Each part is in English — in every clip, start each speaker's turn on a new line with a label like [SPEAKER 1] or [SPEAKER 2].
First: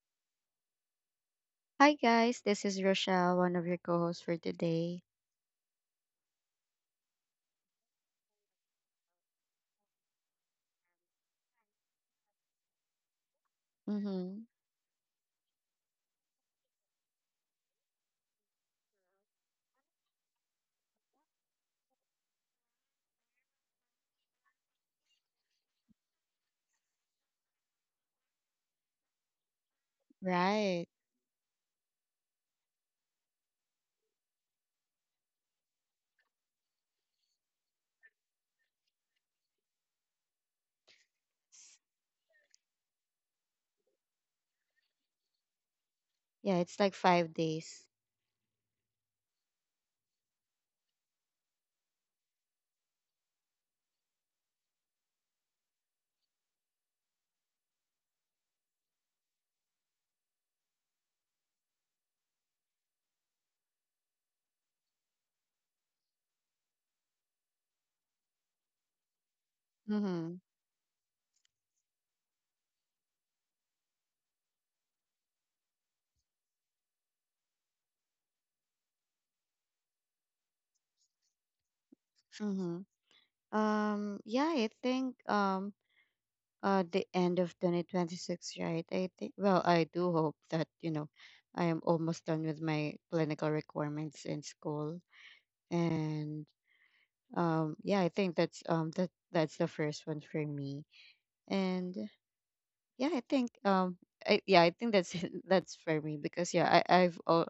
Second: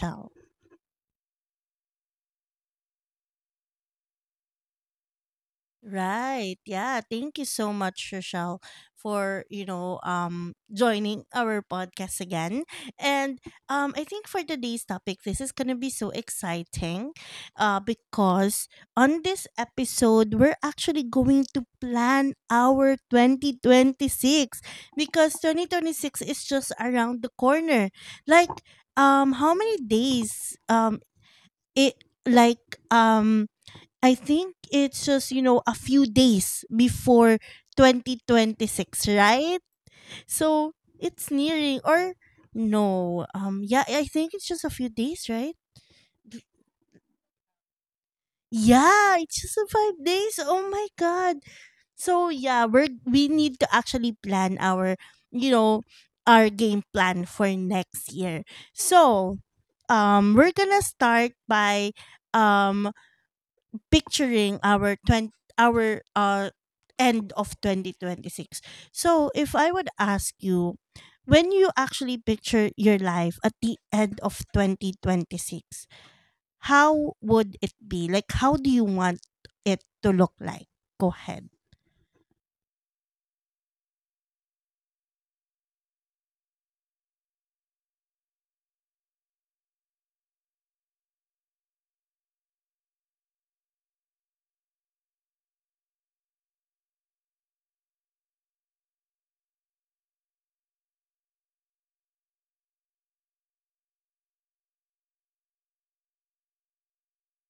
[SPEAKER 1] Rochelle.
[SPEAKER 2] Hi guys, this is Rochelle, one of your co-hosts for today.
[SPEAKER 1] Right. Yeah. Thank you so much, Rochelle, for joining our podcast again. And I think
[SPEAKER 2] Mm-hmm.
[SPEAKER 1] for today's topic, this is gonna be so exciting, because on this episode we're actually going to plan our 2026, because 2026 is just around the corner. Like how many days
[SPEAKER 2] Right.
[SPEAKER 1] it like um I think it's just, you know, a few days before 2026, right? So it's nearing or no. Yeah, I think it's just a few days, right?
[SPEAKER 2] Yeah, it's like 5 days.
[SPEAKER 1] Yeah, it's just a five days. Oh my god. So yeah, we need to actually plan our you know our game plan for next year. So we're gonna start by um picturing our 20, our uh end of 2026. So if I would
[SPEAKER 2] Mm-hmm.
[SPEAKER 1] ask you, when you actually picture your life at the end of 2026, how would it be? Like, how do you want it to look like? Go ahead.
[SPEAKER 2] Mm-hmm. Yeah, I think the end of 2026, right? I think well, I do hope that, you know, I am almost done with my clinical requirements in school. And yeah, I think that that's the first one for me. And yeah, yeah, I think that's that's for me because yeah, I I've al-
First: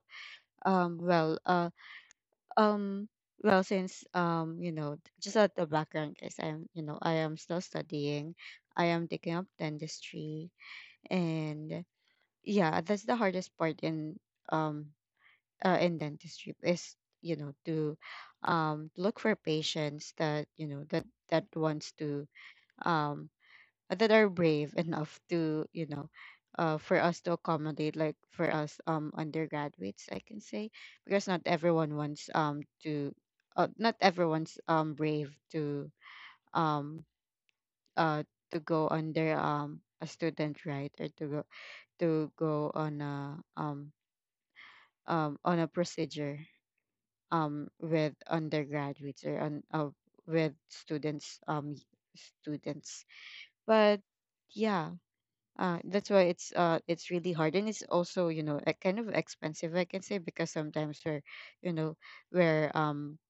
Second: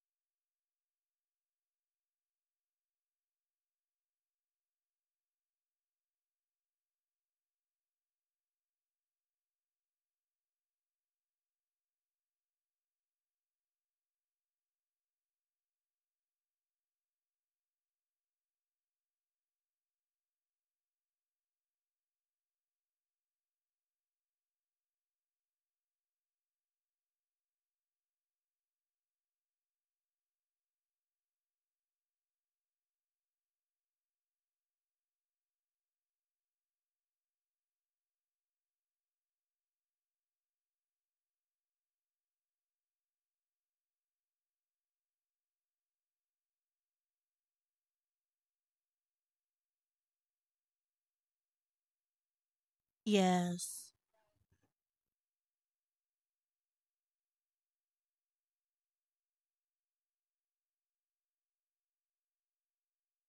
[SPEAKER 2] well um well since you know just at the background guys, I'm you know I am still studying. I am taking up dentistry and yeah, that's the hardest part um in dentistry is you know to look for patients that you know that that wants to um that are brave enough to for us to accommodate like for us undergraduates I can say because not everyone wants to not everyone's brave um uh to go under a student, right? Or to go on a procedure with undergraduates or on with students,
[SPEAKER 1] Yes.
[SPEAKER 2] but yeah. That's why it's really hard, and it's also you know kind of expensive I can say, because sometimes we're you know we're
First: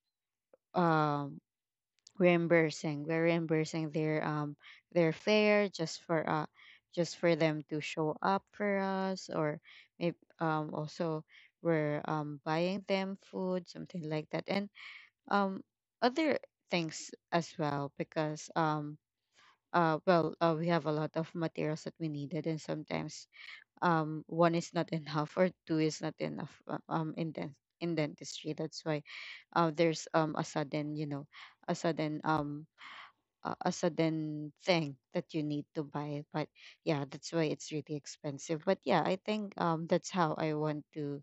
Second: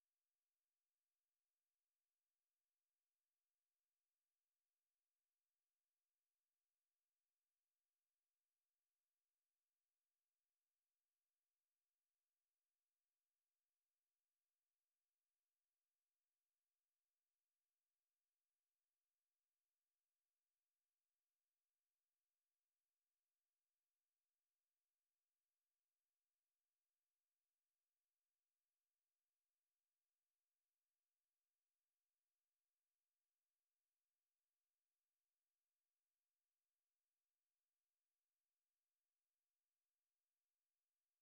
[SPEAKER 2] um reimbursing, we're reimbursing their fare just for them to show up for us, or maybe also we're buying them food, something like that. And um other things as well, because we have a lot of materials that we needed and sometimes one is not enough or two is not enough, in dentistry. That's why there's a sudden you know a sudden um a sudden thing that you need to buy. But yeah, that's why it's really expensive. But yeah, I think that's how I want to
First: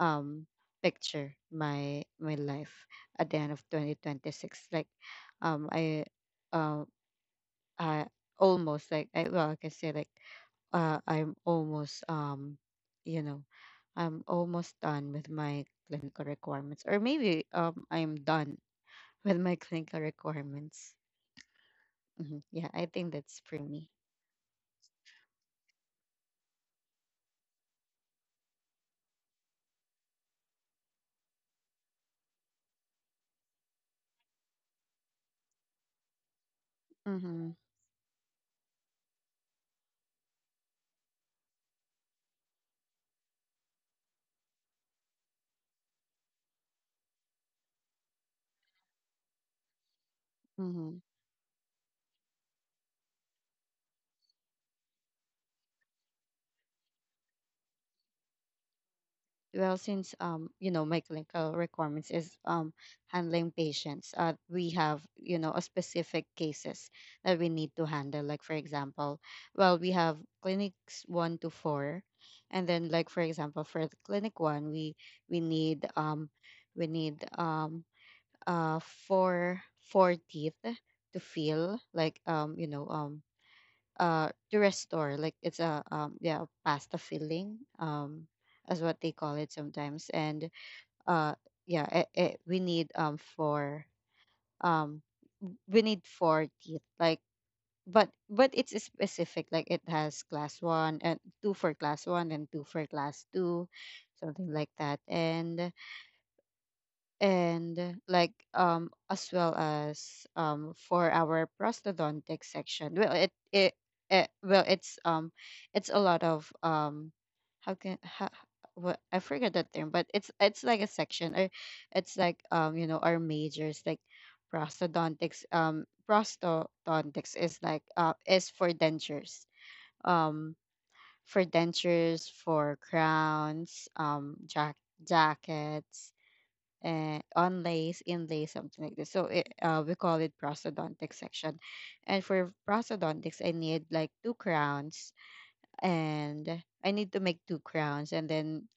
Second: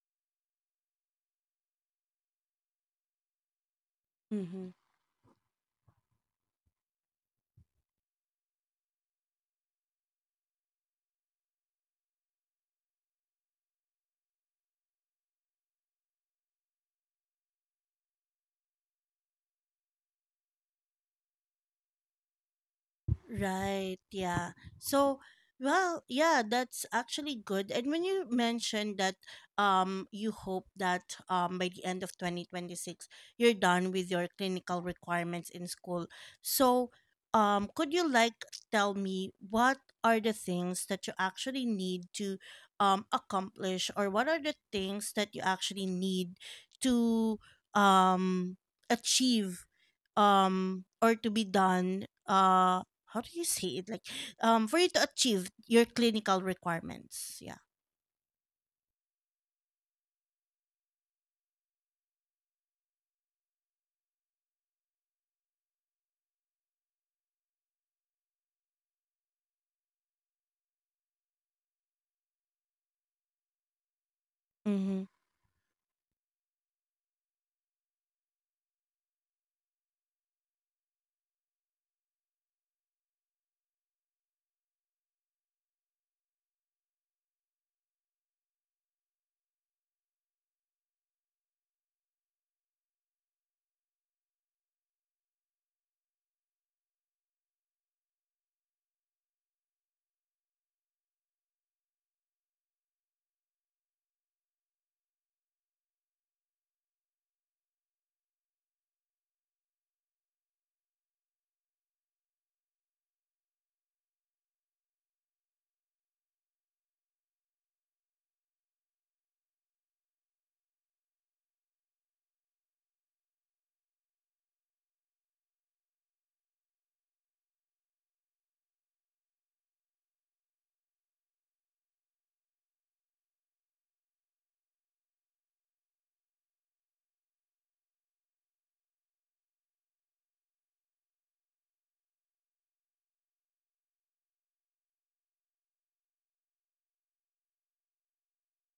[SPEAKER 2] um picture my life at the end of 2026,
[SPEAKER 1] Mhm.
[SPEAKER 2] like um I um I almost like I can say like I'm almost you know I'm almost done with my clinical requirements, or maybe I'm done with my clinical requirements. Yeah, I think that's for me.
[SPEAKER 1] Right, yeah. So, well, yeah, that's actually good. And when you mentioned that you hope that by the end of 2026 you're done with your clinical requirements in school. So,
[SPEAKER 2] Mm-hmm.
[SPEAKER 1] could you like tell me what are the things that you actually need to accomplish, or what are the things that you actually need to um achieve,
[SPEAKER 2] Mm-hmm.
[SPEAKER 1] or to be done? How do you say it? Like for you to achieve your clinical requirements, yeah.
[SPEAKER 2] Well, since you know, my clinical requirements is handling patients. We have, you know, a specific cases that we need to handle. Like for example, well, we have clinics one to four, and then like for example, for the clinic one,
[SPEAKER 1] Mm-hmm.
[SPEAKER 2] we need um we need uh four teeth to fill, like to restore, like it's a yeah a pasta filling as what they call it sometimes. And uh yeah we need um we need four teeth, like, but it's specific, like it has class one and two, for class one and two, for class two, something like that. And like as well as for our prosthodontic section, well it well it's a lot of how can how, what, I forget that term, but it's like a section, or it's like you know our majors, like prosthodontics. Prosthodontics is like is for dentures, um for dentures, for crowns, jackets, onlays, inlays, something like this. So we call it prosthodontic section. And for prosthodontics, I need like two crowns, and I need to make two crowns. And then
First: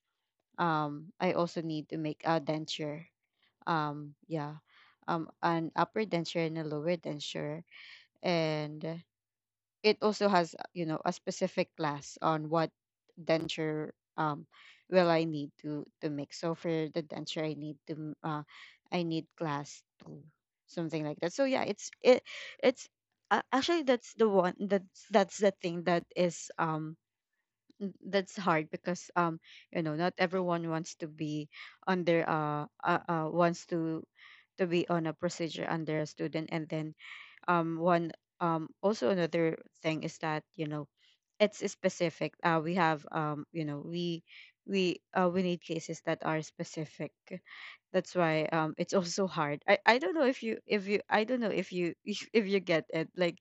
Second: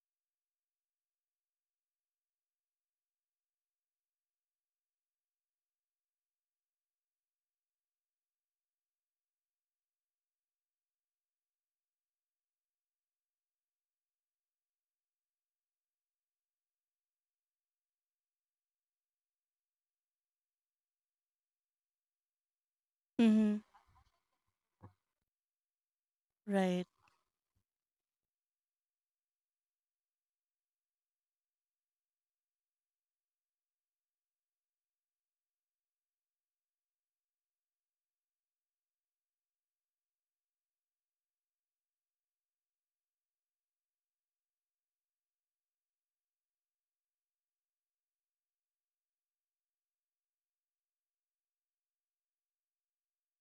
[SPEAKER 2] I also need to make a denture. Yeah, an upper denture and a lower denture, and it also has you know a specific class on what denture will I need to make. So for the denture, I need class two, something like that. So yeah, it's it it's
[SPEAKER 1] Mm-hmm.
[SPEAKER 2] actually that's the one that that's the thing that is
[SPEAKER 1] Right.
[SPEAKER 2] that's hard, because you know not everyone wants to be under wants to be on a procedure under a student. And then one also another thing is that you know it's specific. We have you know we need cases that are specific. That's why it's also hard. I don't know if you I don't know if you if you get it, like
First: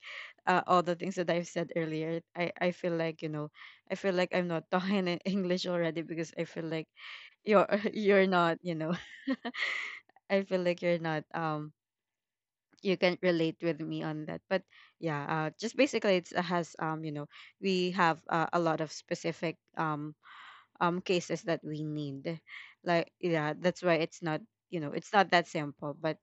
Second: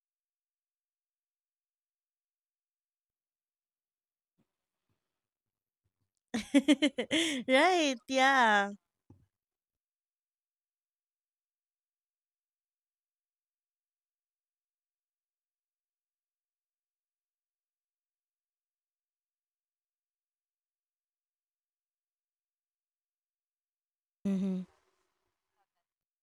[SPEAKER 2] all the things that I've said earlier. I feel like you know I feel like I'm not talking in English already, because I feel like you're
[SPEAKER 1] Right,
[SPEAKER 2] you're not
[SPEAKER 1] yeah.
[SPEAKER 2] you know I feel like you're not you can relate with me on that. But yeah, just basically it's has you know we have a lot of specific cases that we need, like. Yeah, that's why it's not
[SPEAKER 1] Mm-hmm.
[SPEAKER 2] you know it's not that simple. But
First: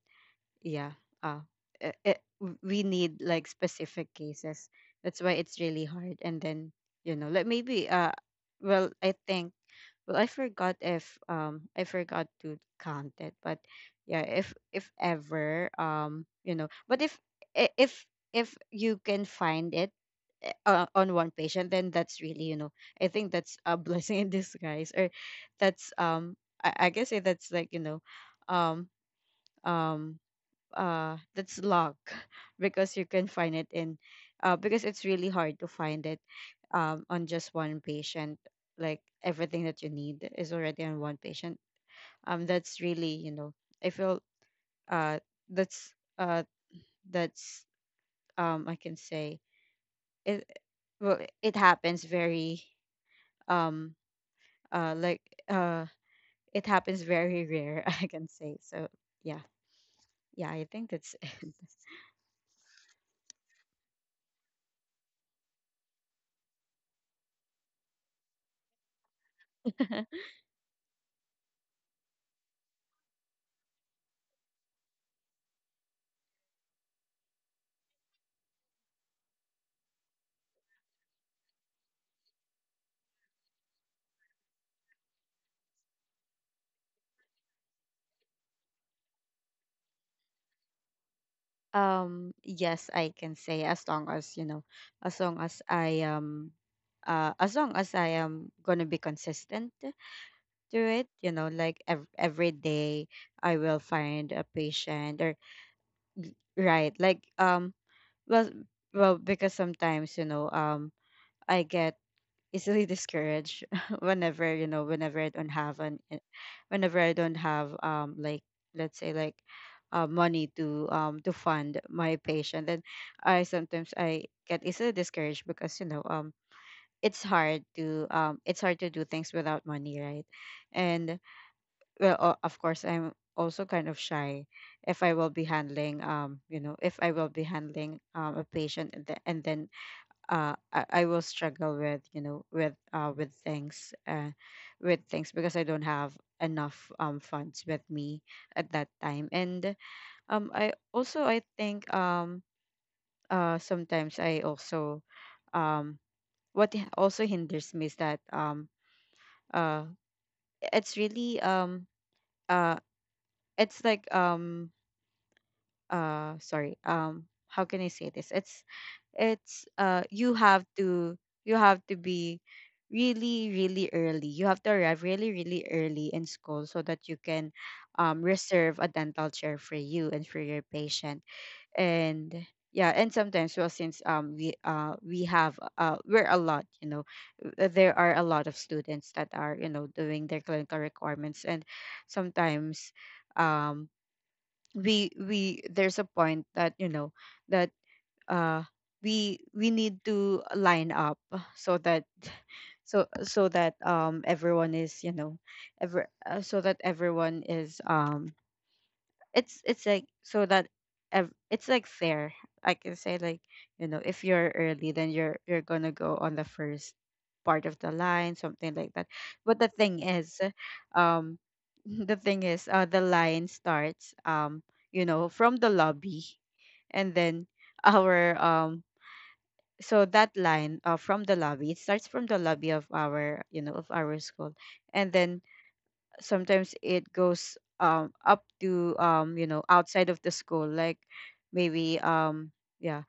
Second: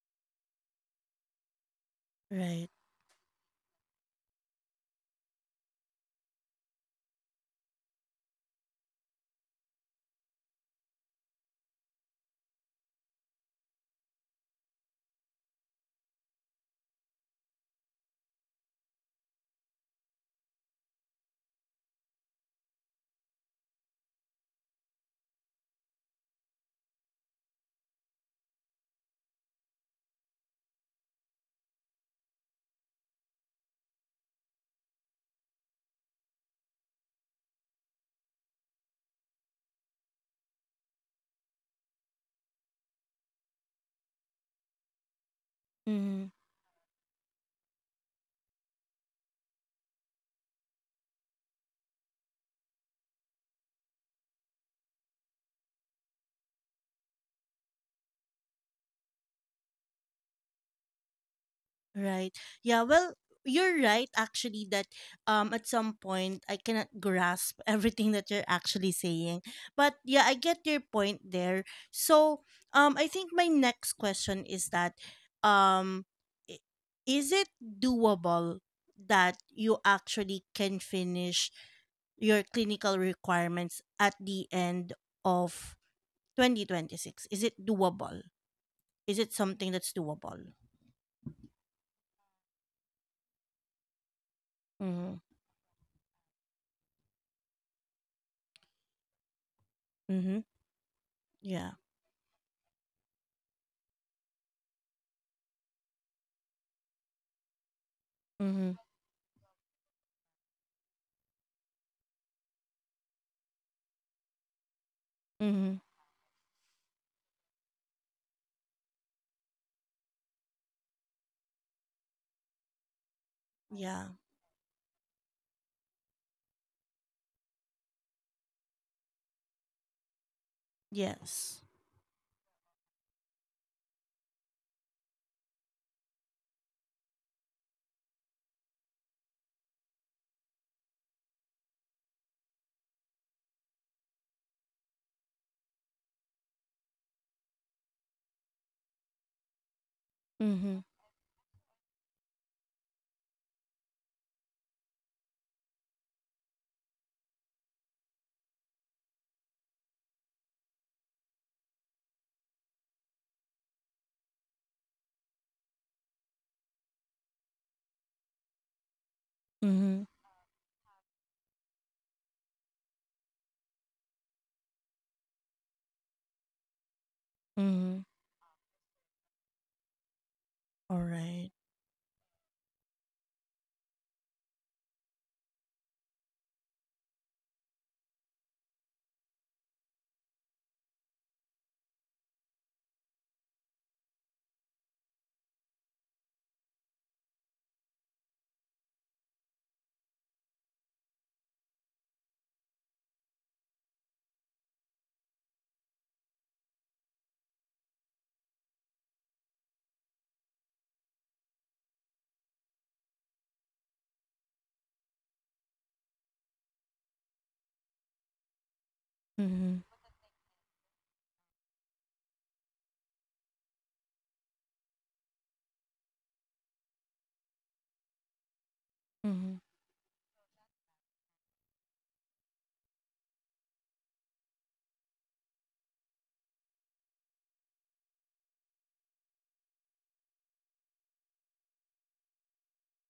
[SPEAKER 2] yeah, uh
[SPEAKER 1] Right.
[SPEAKER 2] we need like specific cases. That's why it's really hard. And then you know, like, maybe well i think I forgot if I forgot to count it, but yeah, if ever you know, but if if you can find it on one patient, then that's really you know I think that's a blessing in disguise. Or that's I guess that's like you know um um that's luck because you can find it in because it's really hard to find it on just one patient, like everything that you need is already on one patient. That's really you know I feel uh that's
[SPEAKER 1] Mm-hmm.
[SPEAKER 2] uh that's I can say it, well it happens very um uh like uh it happens very rare I can say. So yeah, yeah I think that's
[SPEAKER 1] Right. Yeah, well, you're right actually that at some point I cannot grasp everything that you're actually saying. But
[SPEAKER 2] it
[SPEAKER 1] yeah, I get your point there. So, I think my next question is that um i- is it doable that you actually can finish your clinical requirements at the end of 2026? Is it doable? Is it something that's doable?
[SPEAKER 2] Yes, I can say, as long as, you know,
[SPEAKER 1] Mhm.
[SPEAKER 2] as long as I am as long as I am gonna be consistent to
[SPEAKER 1] Mhm.
[SPEAKER 2] it, you know,
[SPEAKER 1] Yeah.
[SPEAKER 2] like every day I will find a patient. Or right, like well
[SPEAKER 1] Mm-hmm.
[SPEAKER 2] because sometimes, you know, I get easily discouraged whenever you know
[SPEAKER 1] Mm-hmm.
[SPEAKER 2] whenever I don't have like, let's say like money to fund my patient. Then I sometimes
[SPEAKER 1] Yeah.
[SPEAKER 2] I get easily discouraged, because you know it's hard to do things without money, right? And
[SPEAKER 1] Yes.
[SPEAKER 2] of course I'm also kind of shy if I will be handling you know if I will be handling a patient and then I will struggle with you know with things with things because I don't have enough funds with me at that time. And I
[SPEAKER 1] Mm-hmm.
[SPEAKER 2] also I think sometimes I also um, what also hinders me is that uh, it's really uh, it's like sorry, how can I say this. It's it's
[SPEAKER 1] Mm-hmm.
[SPEAKER 2] uh you have to you have to be really really early. You have to arrive really really early in school, so that you can
[SPEAKER 1] Mm-hmm.
[SPEAKER 2] reserve a dental chair for you and for your
[SPEAKER 1] All
[SPEAKER 2] patient.
[SPEAKER 1] right.
[SPEAKER 2] And yeah, and sometimes, well since we're a lot you know there are a lot of students that are you know doing their clinical requirements. And sometimes um we there's a point that you know that uh we we need to line up, so that so that everyone is you know ever so that everyone is it's like, so that it's like fair, I can say, like, you know, if you're early, then you're gonna go on the first part of the line, something like that. But the
[SPEAKER 1] Mm-hmm.
[SPEAKER 2] thing is um the thing is the line starts you know from the lobby. And then our
[SPEAKER 1] Mm-hmm.
[SPEAKER 2] so that line from the lobby, it starts from the lobby of our you know of our school. And then sometimes it goes up to you know outside of the school, like maybe yeah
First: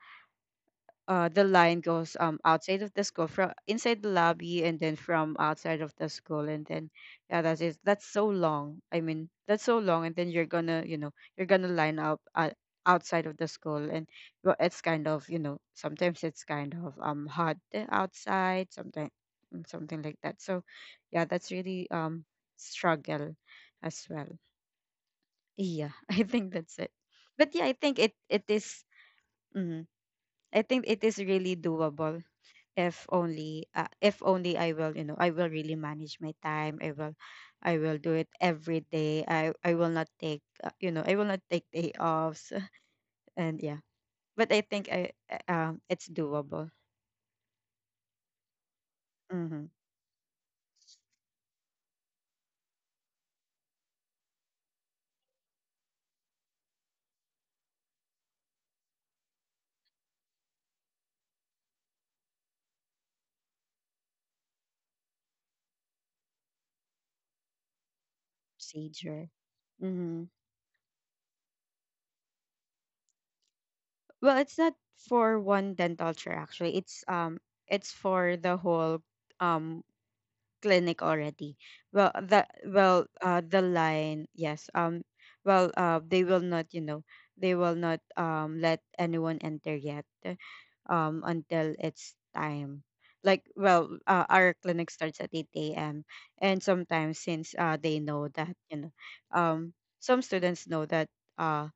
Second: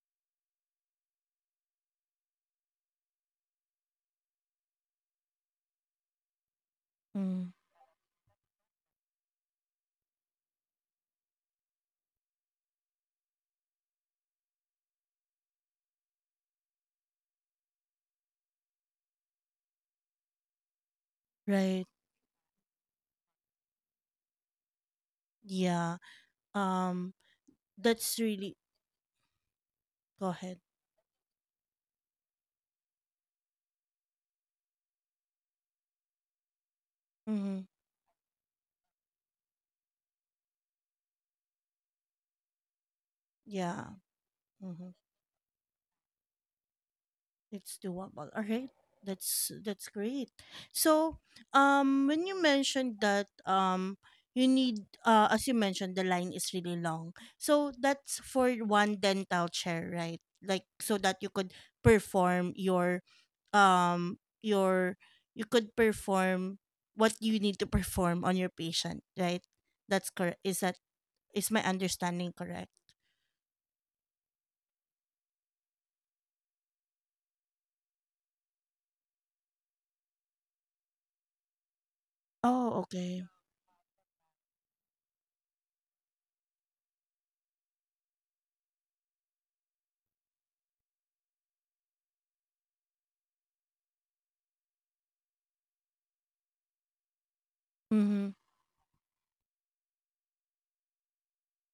[SPEAKER 2] the line goes outside of the school from inside the lobby and then from outside of the school. And then yeah,
[SPEAKER 1] Mm-hmm.
[SPEAKER 2] that is it. That's so long, I mean that's so long, and then you're gonna line up, outside of the school. And, well, it's kind of, sometimes it's kind of hot outside sometimes, something like that. So yeah, that's really
[SPEAKER 1] Right.
[SPEAKER 2] struggle as well. Yeah.
[SPEAKER 1] Yeah.
[SPEAKER 2] I think that's it.
[SPEAKER 1] Um.
[SPEAKER 2] But yeah, I think it
[SPEAKER 1] That's
[SPEAKER 2] it
[SPEAKER 1] really.
[SPEAKER 2] is. mm,
[SPEAKER 1] Go ahead.
[SPEAKER 2] I think it is really doable if only, if only I will, I will really manage my time. I will,
[SPEAKER 1] Mm-hmm.
[SPEAKER 2] I will do it every day. I will not take, day offs. And yeah,
[SPEAKER 1] Yeah.
[SPEAKER 2] but I think
[SPEAKER 1] Mm-hmm.
[SPEAKER 2] I it's doable.
[SPEAKER 1] It's doable. All right.
[SPEAKER 2] Hmm.
[SPEAKER 1] That's great. So, when you mentioned that you need, as you mentioned, the line is really long. So that's for one dental chair, right? Like so that you could perform your um your you could perform what you need to perform on your patient,
[SPEAKER 2] Procedure.
[SPEAKER 1] right? That's
[SPEAKER 2] Mm-hmm.
[SPEAKER 1] correct. Is my understanding correct?
[SPEAKER 2] Well, it's not for one dental chair, actually. It's it's for the whole um clinic already. Well, the
[SPEAKER 1] Oh,
[SPEAKER 2] well,
[SPEAKER 1] okay.
[SPEAKER 2] uh, the line, yes. Well, they will not, you know, they will not let anyone enter yet, until it's time. Like, well, our clinic starts at eight a.m. And sometimes, since they know
[SPEAKER 1] Mhm.
[SPEAKER 2] that, um, some students know that, uh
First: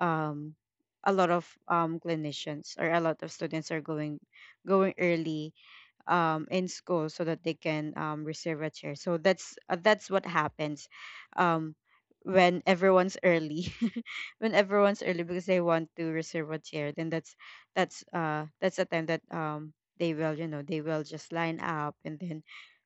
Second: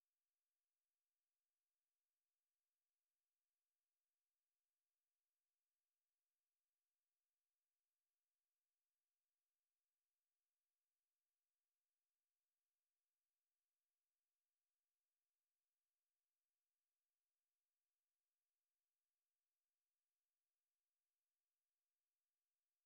[SPEAKER 2] um a lot of clinicians, or a lot of students, are going early, in school, so that they can, reserve a chair. So that's what happens, um, when everyone's early, when everyone's early, because they want to reserve a chair. Then that's the time that, they will, they will just line up, and then,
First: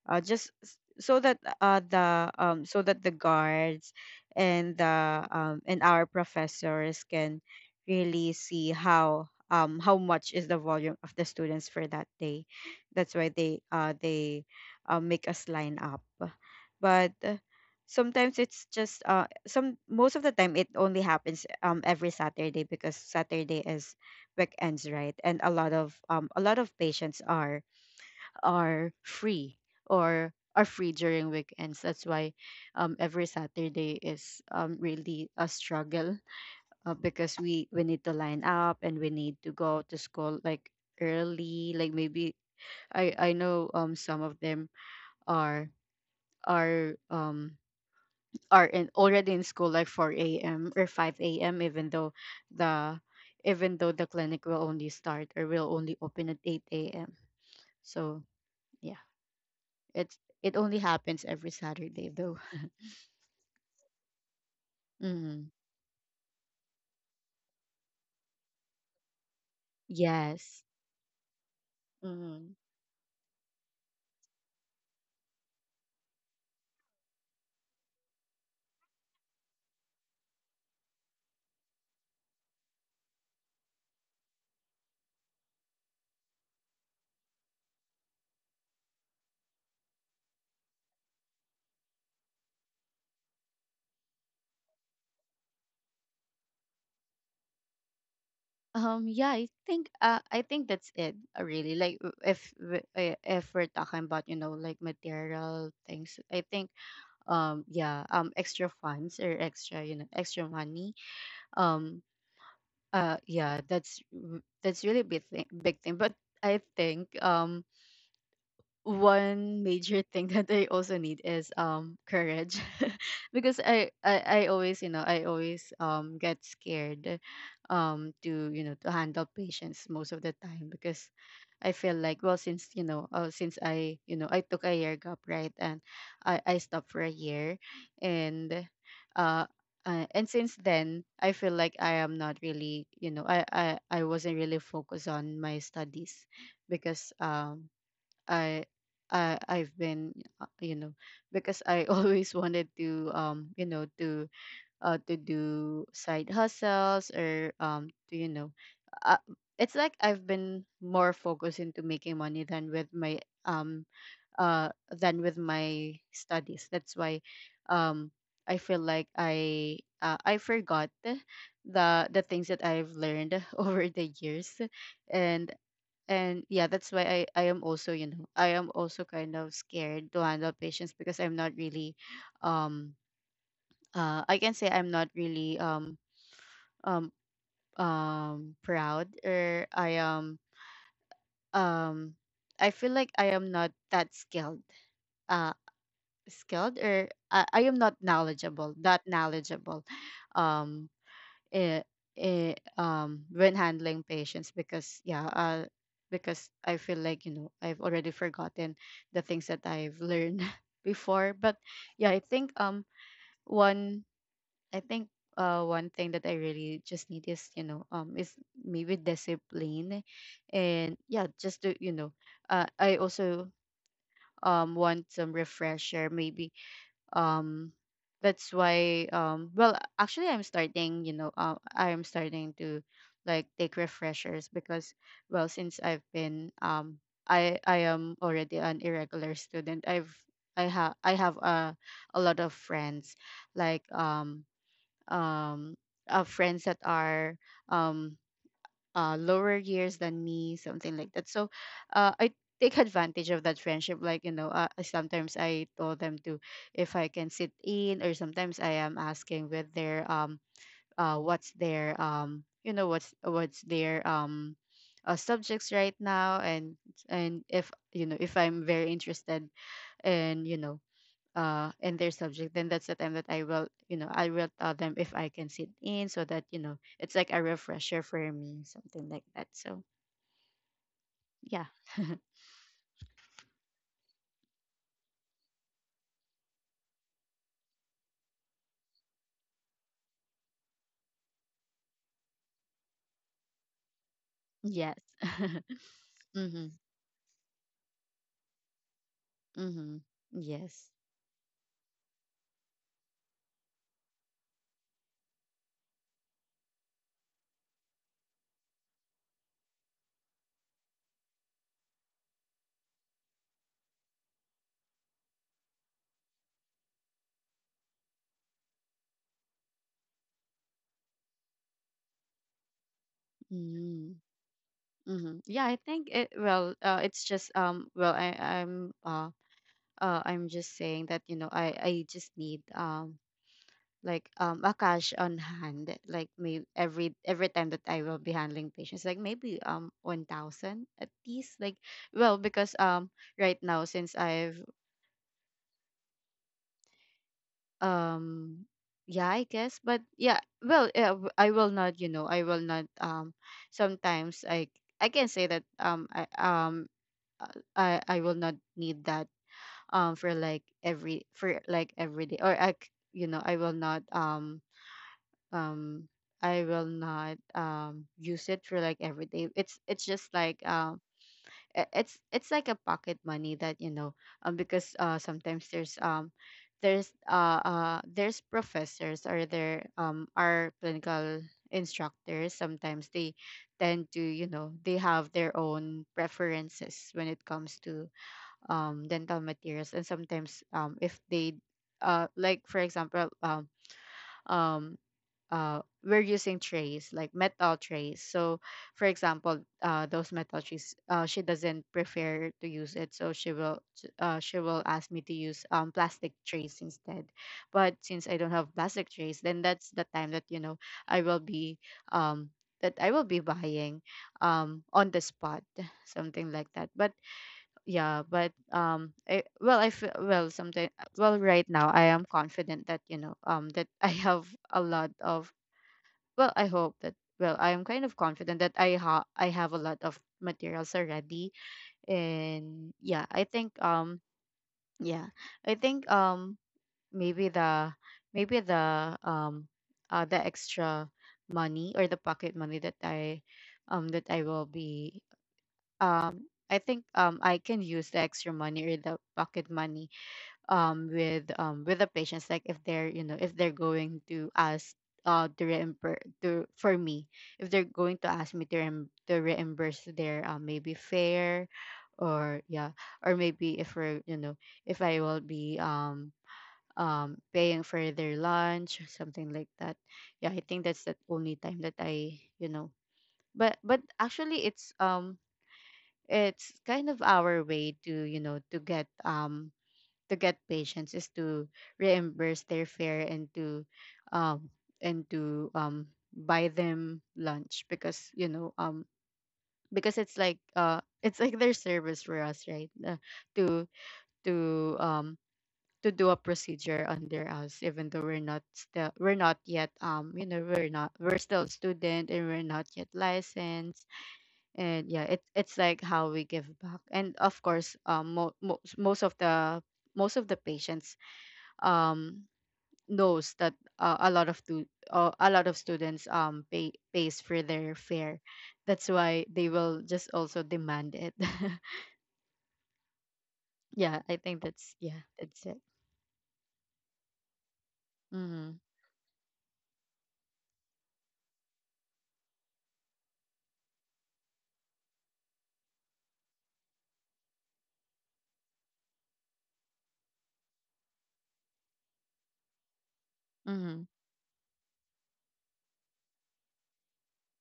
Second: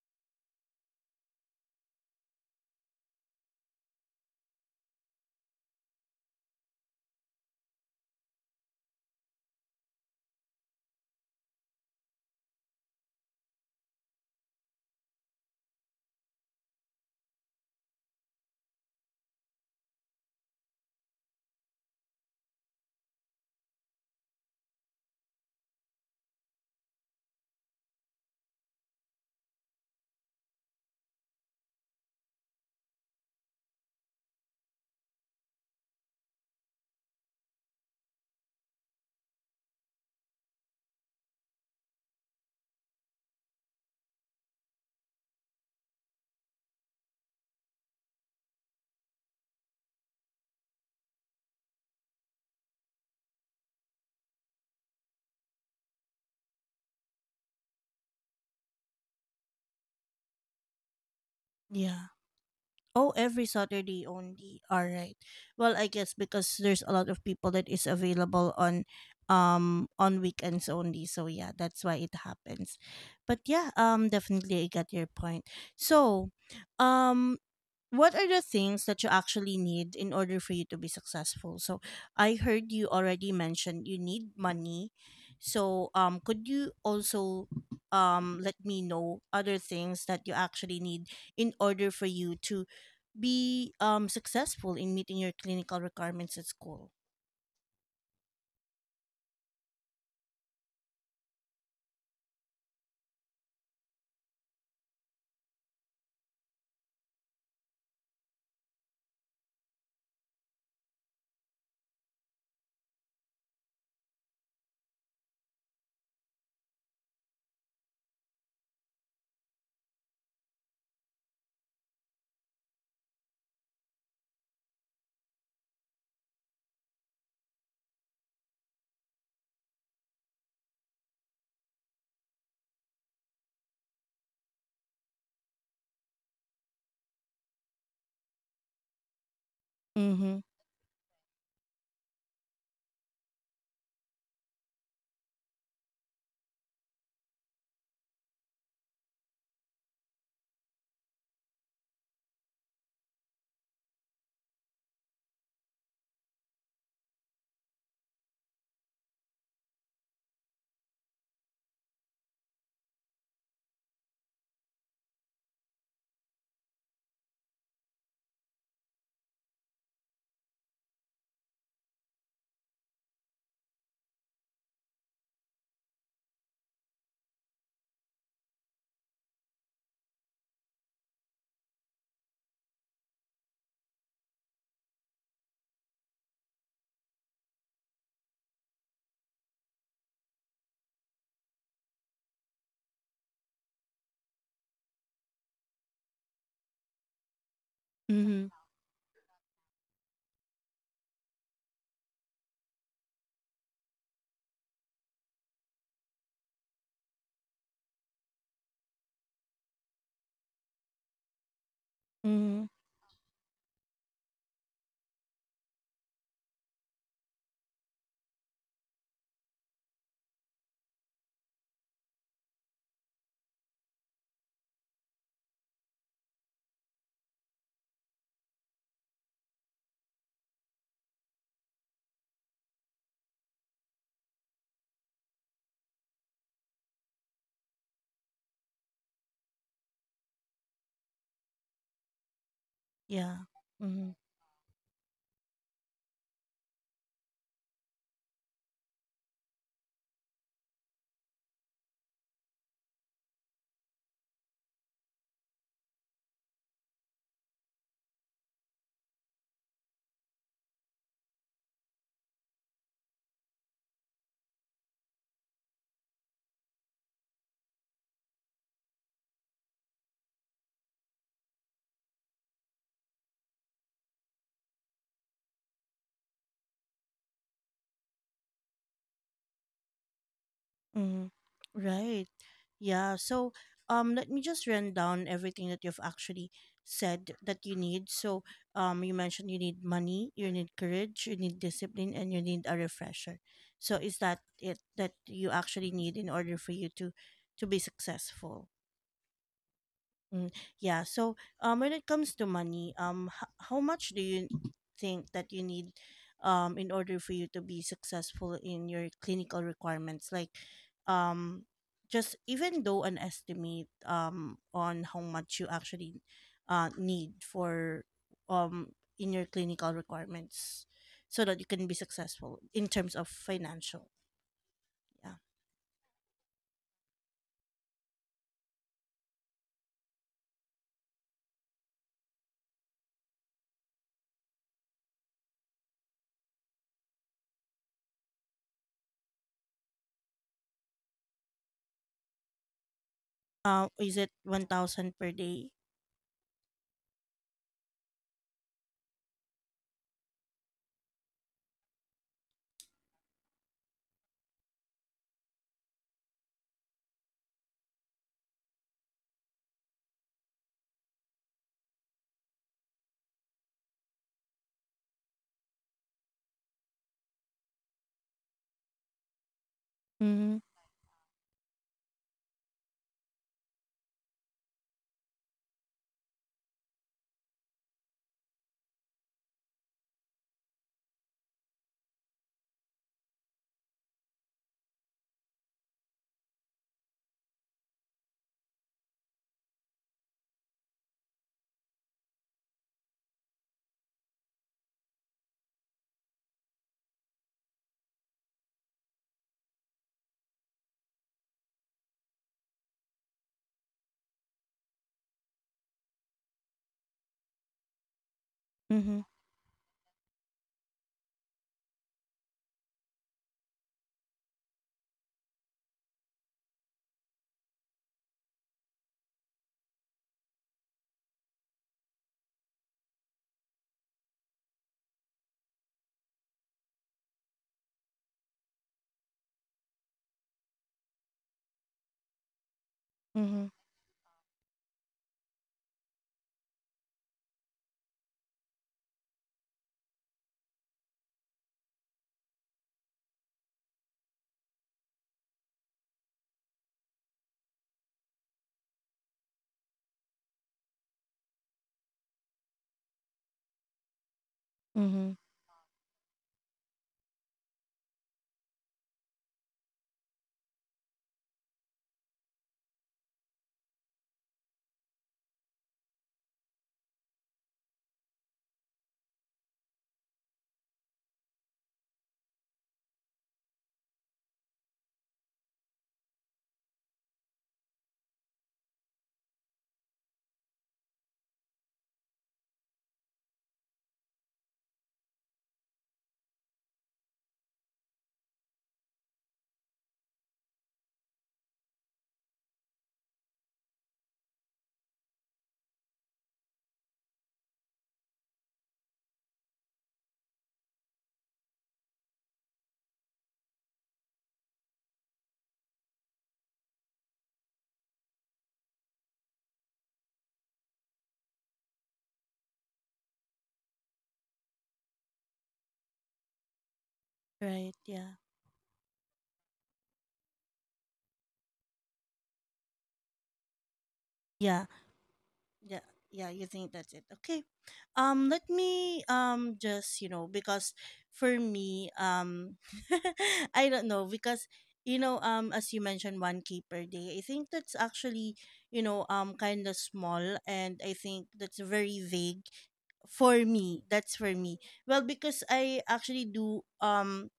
[SPEAKER 2] just s- so that the so that the guards, and the and our professors, can really see how much is the volume of the students for that day. That's why they make us line up. But sometimes it's, just some most of the time, it only happens every Saturday, because Saturday is weekends, right? And a lot of patients are free or are free during weekends. That's why every Saturday is really a struggle because we need to line up and we need to go to school like early like maybe I know some of them are are um are in school like 4 a.m. or 5 a.m., even the though the clinic will only start, or will only open, at 8 a.m. So yeah, it's it only happens every Saturday
[SPEAKER 1] Yeah.
[SPEAKER 2] though.
[SPEAKER 1] Oh, every Saturday only. All right.
[SPEAKER 2] Mm.
[SPEAKER 1] Well, I guess because there's a lot of people that is available on
[SPEAKER 2] Yes.
[SPEAKER 1] weekends only. So yeah, that's why it
[SPEAKER 2] Mm.
[SPEAKER 1] happens. But yeah, definitely I get your point. So, um what are the things that you actually need in order for you to be successful? So I heard you already mentioned you need money, so could you also let me know other things that you actually need in order for you to be successful in meeting your clinical requirements at school?
[SPEAKER 2] Yeah. I think that's it. Really. Like, if we're talking about, like, material things, I think, yeah, extra funds, or extra you know extra money. um yeah, that's really big thing, big thing. But I think, one major thing that I also need is courage. Because I always you know I always get scared, to you know to handle patients most of the time. Because I feel like, well, since you know since I you know I took a year gap, right? And I stopped for a year. And uh, and
[SPEAKER 1] Mhm.
[SPEAKER 2] since then, I feel like I am not really you know I wasn't really focused on my studies. Because I I've been, because I always wanted to, to do side hustles, or, to you know uh, it's like I've been more focused into making money than with um my studies. That's why, um I feel like I forgot the things that I've learned over the years. And yeah, that's why, I am also kind of scared to handle patients, because I'm not really, um I can say I'm not really, um proud, or I am, um I feel like I am not that skilled, uh skilled, or I am not
[SPEAKER 1] Mhm.
[SPEAKER 2] knowledgeable, that knowledgeable, um eh, when handling patients, because yeah, because I feel like, I've already forgotten the things that I've learned before. But yeah, I think,
[SPEAKER 1] Mhm.
[SPEAKER 2] one I think one thing that I really just need is, maybe discipline. And yeah, just to, I also, want some refresher maybe, um that's why, well, actually, I am starting to, like, take refreshers. Because well, since I've been, I am already an irregular student. I have a lot of friends,
[SPEAKER 1] Yeah.
[SPEAKER 2] like,
[SPEAKER 1] Mm-hmm.
[SPEAKER 2] um friends that are, um lower years than me, something like that. So I take advantage of that friendship. Like, sometimes I told them, to if I can sit in, or sometimes I am asking with their, what's their, what's their, subjects right now. And if you know if I'm very interested, in you know in their subject, then that's the time that I will tell them if I can sit in, so that, it's like a refresher for me, something like that. So
[SPEAKER 1] Mm,
[SPEAKER 2] yeah.
[SPEAKER 1] right. Yeah. So, let me just run down everything that you've actually said that you need. So, you mentioned you need money, you need courage, you need discipline, and you need a refresher. So, is that it
[SPEAKER 2] Yes.
[SPEAKER 1] that you actually need in order
[SPEAKER 2] Mm-hmm.
[SPEAKER 1] for you to be successful?
[SPEAKER 2] Mm-hmm.
[SPEAKER 1] Mm,
[SPEAKER 2] Yes.
[SPEAKER 1] yeah. So, when it comes to money, how much do you think that you need, in order for you to be successful in your clinical requirements? Like, um, just even though an estimate, on how much you actually, need for, in your clinical requirements, so that you can be successful in terms of financial.
[SPEAKER 2] Mm-hmm.
[SPEAKER 1] Yeah.
[SPEAKER 2] Mm-hmm. Yeah, I think it, well, it's just, well, I'm just saying that, I just need, like, a cash on hand, like maybe every time that I will be handling patients, like maybe 1,000 at least. Like, well, because, right now, since
[SPEAKER 1] Is it
[SPEAKER 2] I've,
[SPEAKER 1] 1,000 per day?
[SPEAKER 2] um yeah, I guess. But yeah, well, yeah, I will not, I will not, sometimes I, can say that, I will not need that, for like every, for like every day. Or I, um I will not, use it for like every day. It's, just like,
[SPEAKER 1] Mm-hmm.
[SPEAKER 2] it's like a pocket money, that, because, sometimes there's, there's professors, or there, are clinical instructors. Sometimes they tend to, they have their own preferences when it comes to, dental materials. And sometimes, if they, like for example, um we're using trays, like metal trays. So for example, those metal trays, she doesn't prefer to use it, so she will, she will ask me to use, plastic trays instead. But since I don't have plastic
[SPEAKER 1] Mm-hmm.
[SPEAKER 2] trays, then that's the time that, I will be, um that I will be buying, on the spot, something like that. But yeah, but, I feel, well, something, well, right now I am confident that, that I have a lot of, well, I hope that, well, I am kind of confident that I have a lot of materials already. And yeah, I
[SPEAKER 1] Mm-hmm.
[SPEAKER 2] think, yeah, I think, maybe the, maybe the um the extra money, or the pocket money that I, that I will be, I think, I can use the extra money, or the pocket money, with, with the patients. Like if they're, if they're going to ask,
[SPEAKER 1] Mm-hmm.
[SPEAKER 2] to reimburse, to for me, if they're going to ask me to reimburse their, maybe fare, or yeah, or maybe if we're, if I will be, paying for their lunch, something like that. Yeah, I think that's the only time that I, but, actually, it's, it's kind of our way to, to get, to get patients, is to reimburse their fare, and to, um and to um buy them lunch, because, because it's like, it's like their service for us, right? To, to um to do a procedure under us, even though we're not still, we're not yet, we're not, we're still student, and we're not yet licensed. And yeah, it's like how we give back. And of course, most of the, most of the patients, um, knows that, a lot of a lot of students pays for their
[SPEAKER 1] Right.
[SPEAKER 2] fare.
[SPEAKER 1] Yeah.
[SPEAKER 2] That's why they will just also demand it. Yeah, I think
[SPEAKER 1] Yeah.
[SPEAKER 2] that's, yeah, that's it.
[SPEAKER 1] Yeah. Yeah. You think that's it. Okay. Let
[SPEAKER 2] Mhm.
[SPEAKER 1] me. Just you know because for me, I don't know because you know, as you mentioned, one K per day. I think that's actually you know, kind of small, and I think that's very vague for me.
[SPEAKER 2] Mhm.
[SPEAKER 1] That's for me. Well, because I actually do.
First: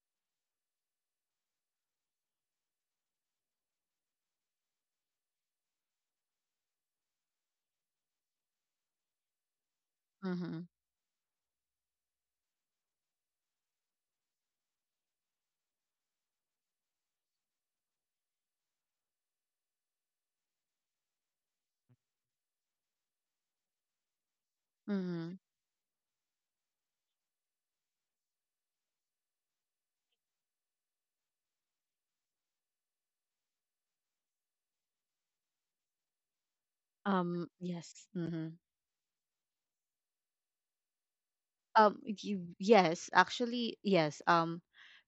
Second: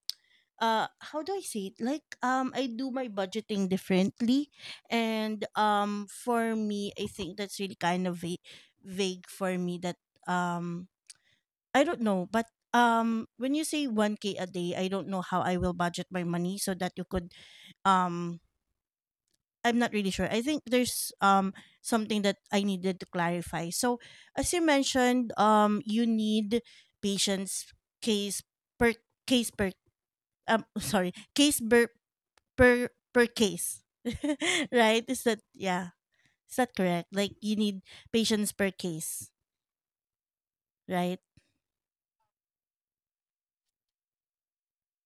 [SPEAKER 1] uh how do I say it? Like I do my budgeting differently, and for me I think that's really kind of vague for me that
[SPEAKER 2] Mhm.
[SPEAKER 1] um I don't know, but when you say 1k a day I don't know how I will budget my money so that you could um I'm not really sure. I think there's something that I needed to clarify. So as you mentioned
[SPEAKER 2] Mhm.
[SPEAKER 1] you need patience. Case per case per sorry, case per per per case, right? is that Yeah, is that correct? Like you need
[SPEAKER 2] Yes.
[SPEAKER 1] patients
[SPEAKER 2] Mhm.
[SPEAKER 1] per case, right?
[SPEAKER 2] Yes, actually yes. Um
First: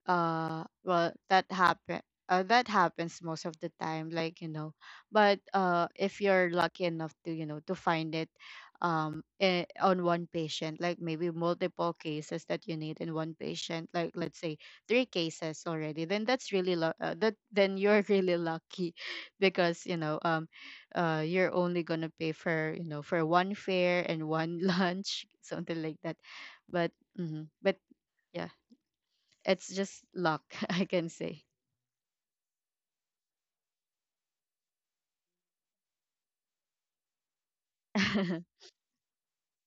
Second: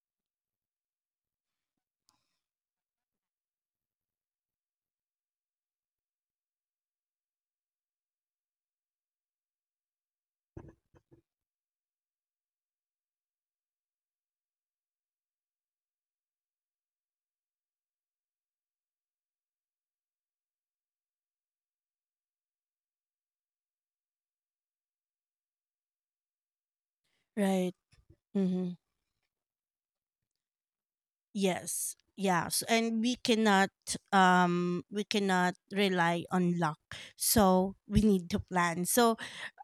[SPEAKER 2] uh well that happen uh, that happens most of the time, like, you know. But if you're lucky enough to you know to find it, on one patient, like, maybe multiple cases that you need in one patient, like, let's say three cases already, then that's really lu- that then you're really lucky, because, you know, you're only going to pay for, you know, for one fare and one lunch, something like that. But mhm,
[SPEAKER 1] Right.
[SPEAKER 2] but yeah,
[SPEAKER 1] Mm-hmm.
[SPEAKER 2] it's just luck, I can say.
[SPEAKER 1] Yes. Yes. And we cannot rely on luck. So we need to plan. So,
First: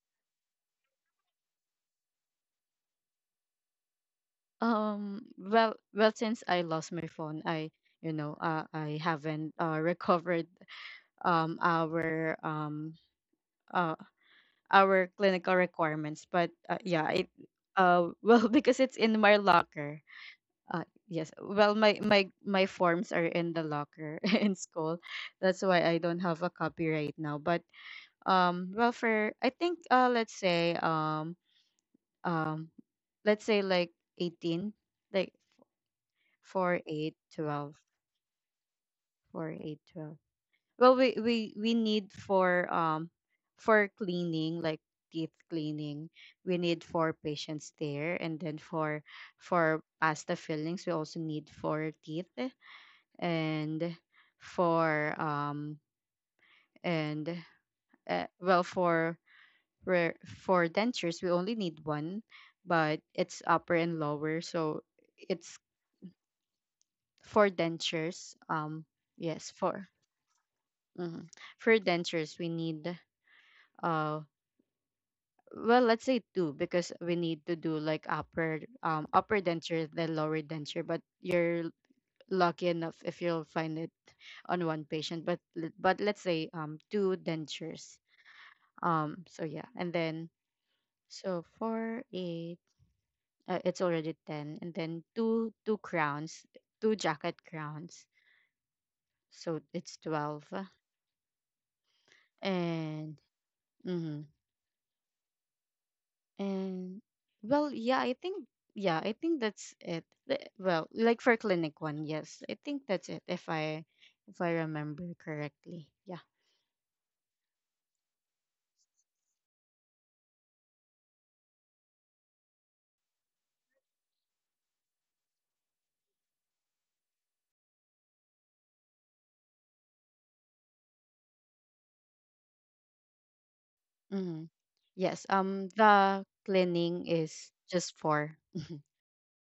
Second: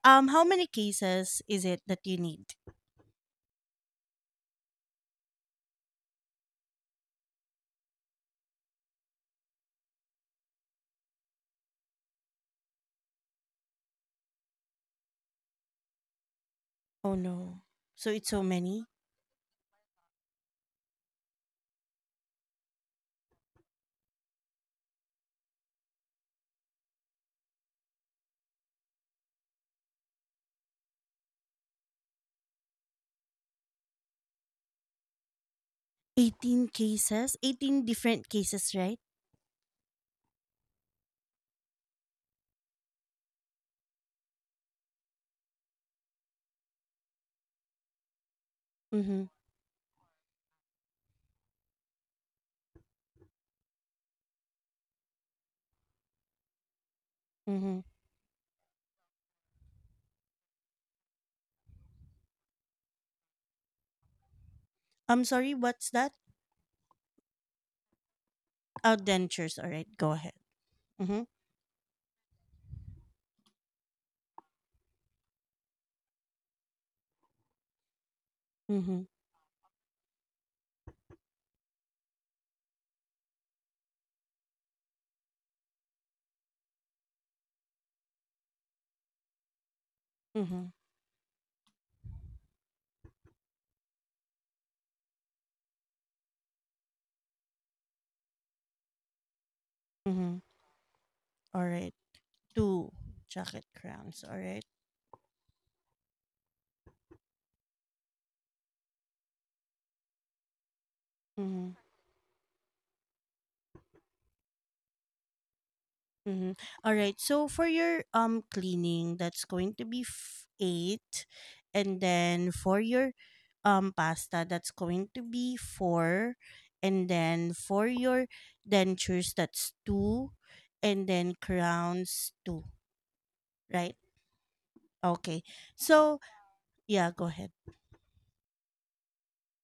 [SPEAKER 1] um, how many cases is it that you need?
[SPEAKER 2] Well, since I lost my phone, I you know I haven't recovered um our um uh, our clinical requirements, but yeah,
[SPEAKER 1] Oh
[SPEAKER 2] it...
[SPEAKER 1] no. So it's so
[SPEAKER 2] well, because
[SPEAKER 1] many?
[SPEAKER 2] it's in my locker. Yes, well, my forms are in the locker in school. That's why I don't have a copy right now, but well, for, I think, let's say, um let's say, like, 18, like,
[SPEAKER 1] 18
[SPEAKER 2] 4, eight,
[SPEAKER 1] cases,
[SPEAKER 2] 12,
[SPEAKER 1] 18 different cases, right?
[SPEAKER 2] four, eight, 12. Well, we need for cleaning, like teeth cleaning, we need four patients there, and then for
[SPEAKER 1] Mm-hmm.
[SPEAKER 2] for pasta fillings, we also need four teeth, and for and
[SPEAKER 1] Mm-hmm.
[SPEAKER 2] well for re- for dentures, we only need one, but it's upper and lower, so...
[SPEAKER 1] I'm sorry,
[SPEAKER 2] It's
[SPEAKER 1] what's that?
[SPEAKER 2] for dentures.
[SPEAKER 1] Oh,
[SPEAKER 2] Yes,
[SPEAKER 1] dentures. All right,
[SPEAKER 2] for...
[SPEAKER 1] go ahead. Mm-hmm.
[SPEAKER 2] Mhm. For dentures, we need, uh well, let's say two, because we need to do, like,
[SPEAKER 1] Mm-hmm.
[SPEAKER 2] upper denture, then lower denture. But you're lucky enough if you'll find it on one patient, but but let's say, two dentures. So yeah, and then,
[SPEAKER 1] Mm-hmm.
[SPEAKER 2] so for eight, it's already 10, and then two crowns, two jacket crowns, so it's
[SPEAKER 1] Mm-hmm.
[SPEAKER 2] 12.
[SPEAKER 1] All right. Two
[SPEAKER 2] And
[SPEAKER 1] jacket crowns.
[SPEAKER 2] mhm.
[SPEAKER 1] All right.
[SPEAKER 2] And, well, yeah, I think, that's it. Well, like, for
[SPEAKER 1] Mm-hmm.
[SPEAKER 2] clinic one, yes, I think that's it. If I remember correctly, yeah.
[SPEAKER 1] Mm-hmm. All right. So for your cleaning, that's going to be eight, and then for your pasta, that's going to be four, and then for your dentures, that's two, and then crowns two. Right.
[SPEAKER 2] Mm-hmm. Yes.
[SPEAKER 1] Okay. So
[SPEAKER 2] The
[SPEAKER 1] yeah,
[SPEAKER 2] cleaning
[SPEAKER 1] go ahead.
[SPEAKER 2] is just for...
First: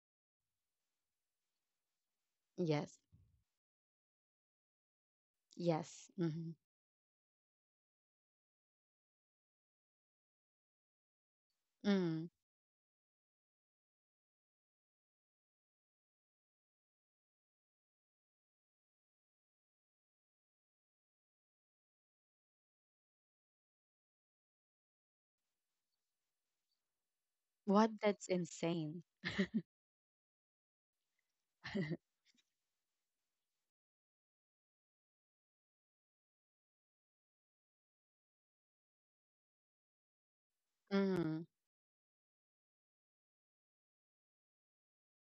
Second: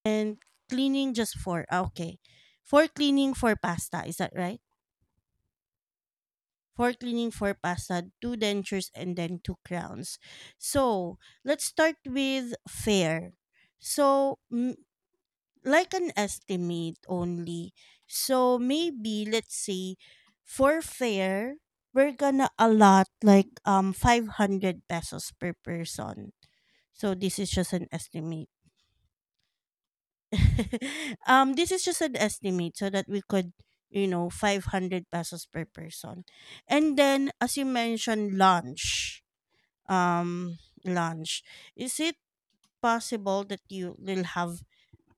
[SPEAKER 1] And cleaning just four. Ah, okay. For
[SPEAKER 2] Yes,
[SPEAKER 1] cleaning, for pasta, is that right?
[SPEAKER 2] yes. Mm-hmm.
[SPEAKER 1] Four cleaning, four pasta, two dentures, and then two crowns. So let's start
[SPEAKER 2] Mm-hmm.
[SPEAKER 1] with fare. So like an estimate only. So maybe let's say for fare, we're gonna allot like 500 pesos per person. So this is just an
[SPEAKER 2] What? That's
[SPEAKER 1] estimate.
[SPEAKER 2] insane.
[SPEAKER 1] This is just an estimate so that we could, you know, 500 pesos per person. And then as you mentioned lunch,
[SPEAKER 2] Mm.
[SPEAKER 1] lunch, is it possible that you will have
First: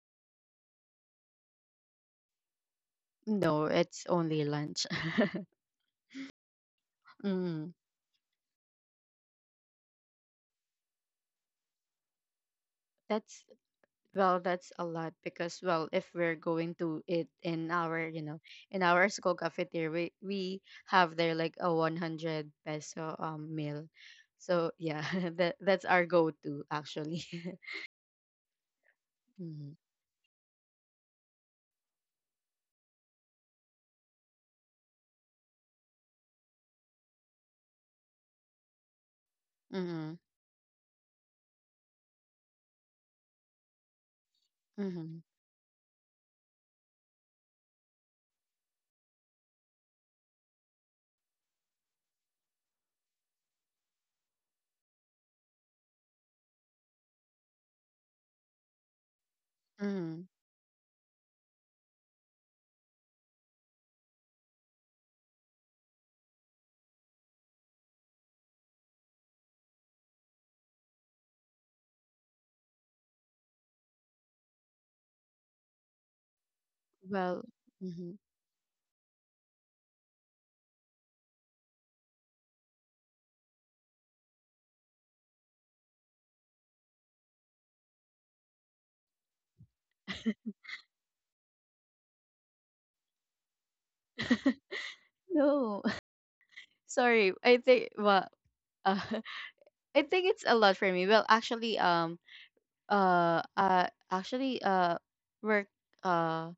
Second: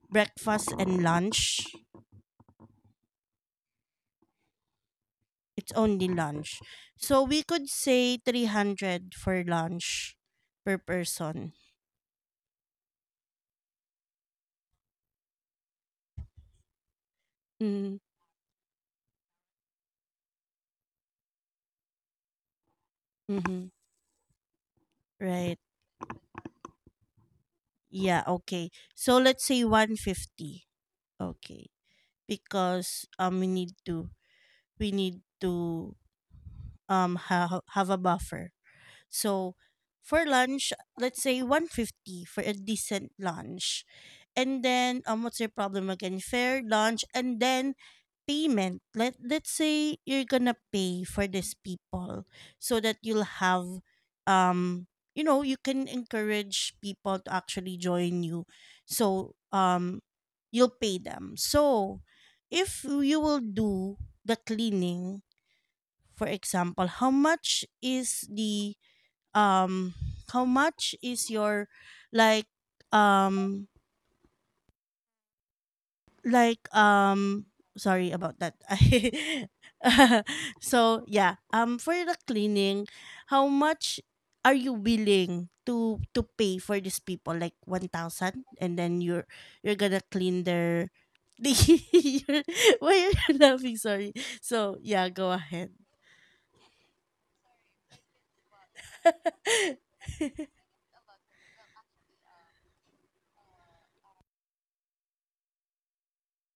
[SPEAKER 1] breakfast and lunch?
[SPEAKER 2] No, it's only lunch.
[SPEAKER 1] It's only lunch, so we could
[SPEAKER 2] Mm.
[SPEAKER 1] say 300 for lunch per person.
[SPEAKER 2] That's Well, that's a lot, because, well, if we're going to eat in
[SPEAKER 1] Mm,
[SPEAKER 2] our, you know, in our school cafeteria, we have there like a 100 peso
[SPEAKER 1] mm-hmm.
[SPEAKER 2] meal. So, yeah,
[SPEAKER 1] Right,
[SPEAKER 2] that's our go-to, actually.
[SPEAKER 1] yeah, okay, so let's say
[SPEAKER 2] Mm-hmm.
[SPEAKER 1] 150. Okay, because we need to we need to have a buffer. So
[SPEAKER 2] Mm-hmm.
[SPEAKER 1] for lunch, let's say 150 for a decent lunch. And then
[SPEAKER 2] Mm-hmm.
[SPEAKER 1] what's your problem again? Fair, lunch, and then payment. Let let's say you're gonna pay for these people so that you'll have um you know, you can encourage people to actually join you. So
[SPEAKER 2] Mm-hmm.
[SPEAKER 1] you'll pay them. So if you will do the cleaning, for example, how much is the um how much is your like um like um
[SPEAKER 2] Well,
[SPEAKER 1] sorry
[SPEAKER 2] mm-hmm.
[SPEAKER 1] about that. So yeah, for the cleaning, how much are you willing to pay for these people? Like 1,000, and then you're gonna clean their the why you're laughing? Sorry, so yeah, go ahead.
[SPEAKER 2] No. Sorry, I think, well, uh, I think it's a lot for me. Well, actually, actually, work, uh,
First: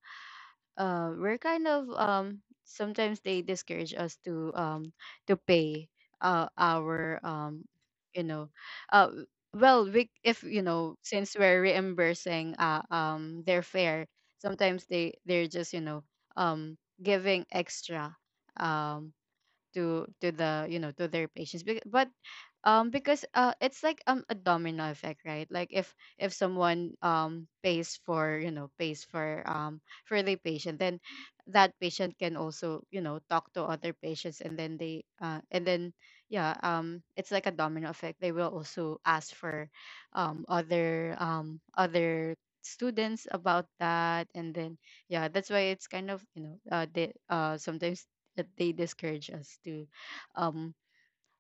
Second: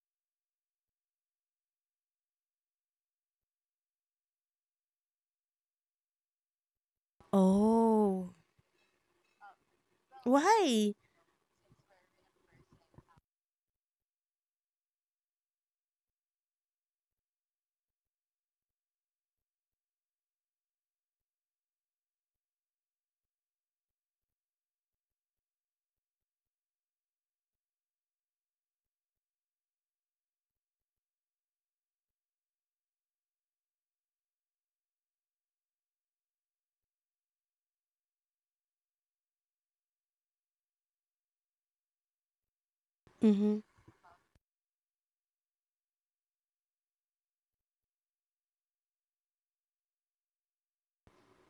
[SPEAKER 2] we're kind of, sometimes they discourage us to pay, our, you
[SPEAKER 1] Oh,
[SPEAKER 2] know, uh well, we... if you
[SPEAKER 1] why?
[SPEAKER 2] know, since we're reimbursing, their fare, sometimes they're just, you know, um giving extra, um to the you know, to their patients. But because, it's like, a domino effect, right? Like, if someone, pays for, for the patient, then that patient can also, you know, talk to other patients, and then they... and then, yeah, it's like a domino effect, they will also ask for, other other students
[SPEAKER 1] Mm-hmm.
[SPEAKER 2] about that, and then, yeah, that's why it's kind of, you know, they, sometimes, that they discourage us to, um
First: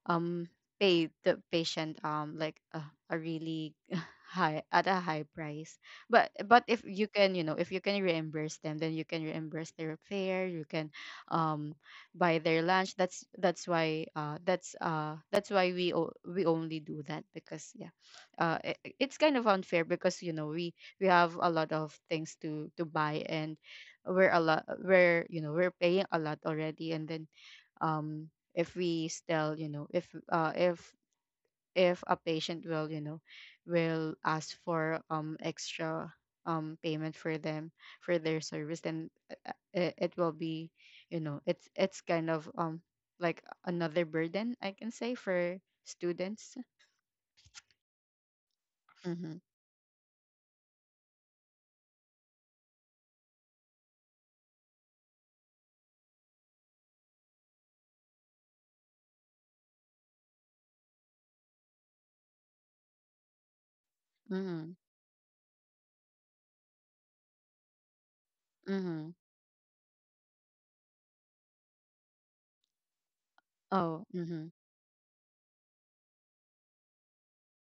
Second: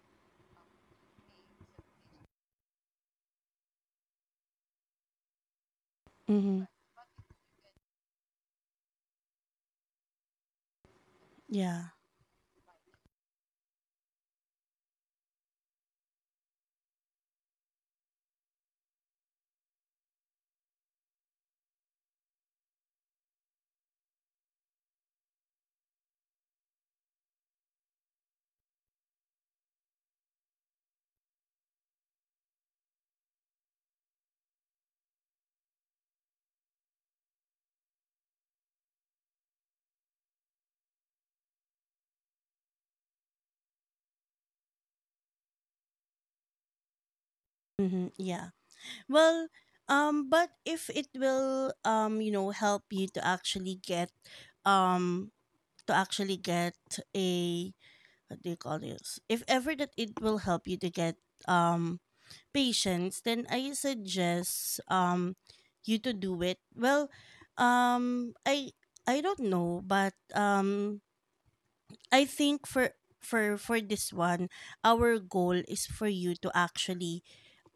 [SPEAKER 2] um pay the patient, like a really high, at a high price. But
[SPEAKER 1] Mm-hmm.
[SPEAKER 2] if you can, you know, if you can reimburse them, then you can reimburse their fare, you can um
[SPEAKER 1] Yeah.
[SPEAKER 2] buy their lunch. That's why, that's why we we only do that, because, yeah, it's kind of unfair, because, you know, we have a lot of things to buy, and we're a lot we're, you know, we're paying a lot already, and then, um if we still, you know, if a patient will, you know, will ask for, extra, payment for them, for their service, then, it will be, you know, it's kind of, like another burden, I can say, for students.
[SPEAKER 1] Mm-hmm. Yeah.
[SPEAKER 2] Mm-hmm.
[SPEAKER 1] Well, but if it will you know, help you um to actually get a what do you call this? If ever that it will help you to get um patients, then I
[SPEAKER 2] Mm-hmm.
[SPEAKER 1] suggest you to do it. Well, um I
[SPEAKER 2] Mm-hmm.
[SPEAKER 1] I don't know, but I think for
[SPEAKER 2] Oh,
[SPEAKER 1] this
[SPEAKER 2] mm-hmm.
[SPEAKER 1] one, our goal is for you to actually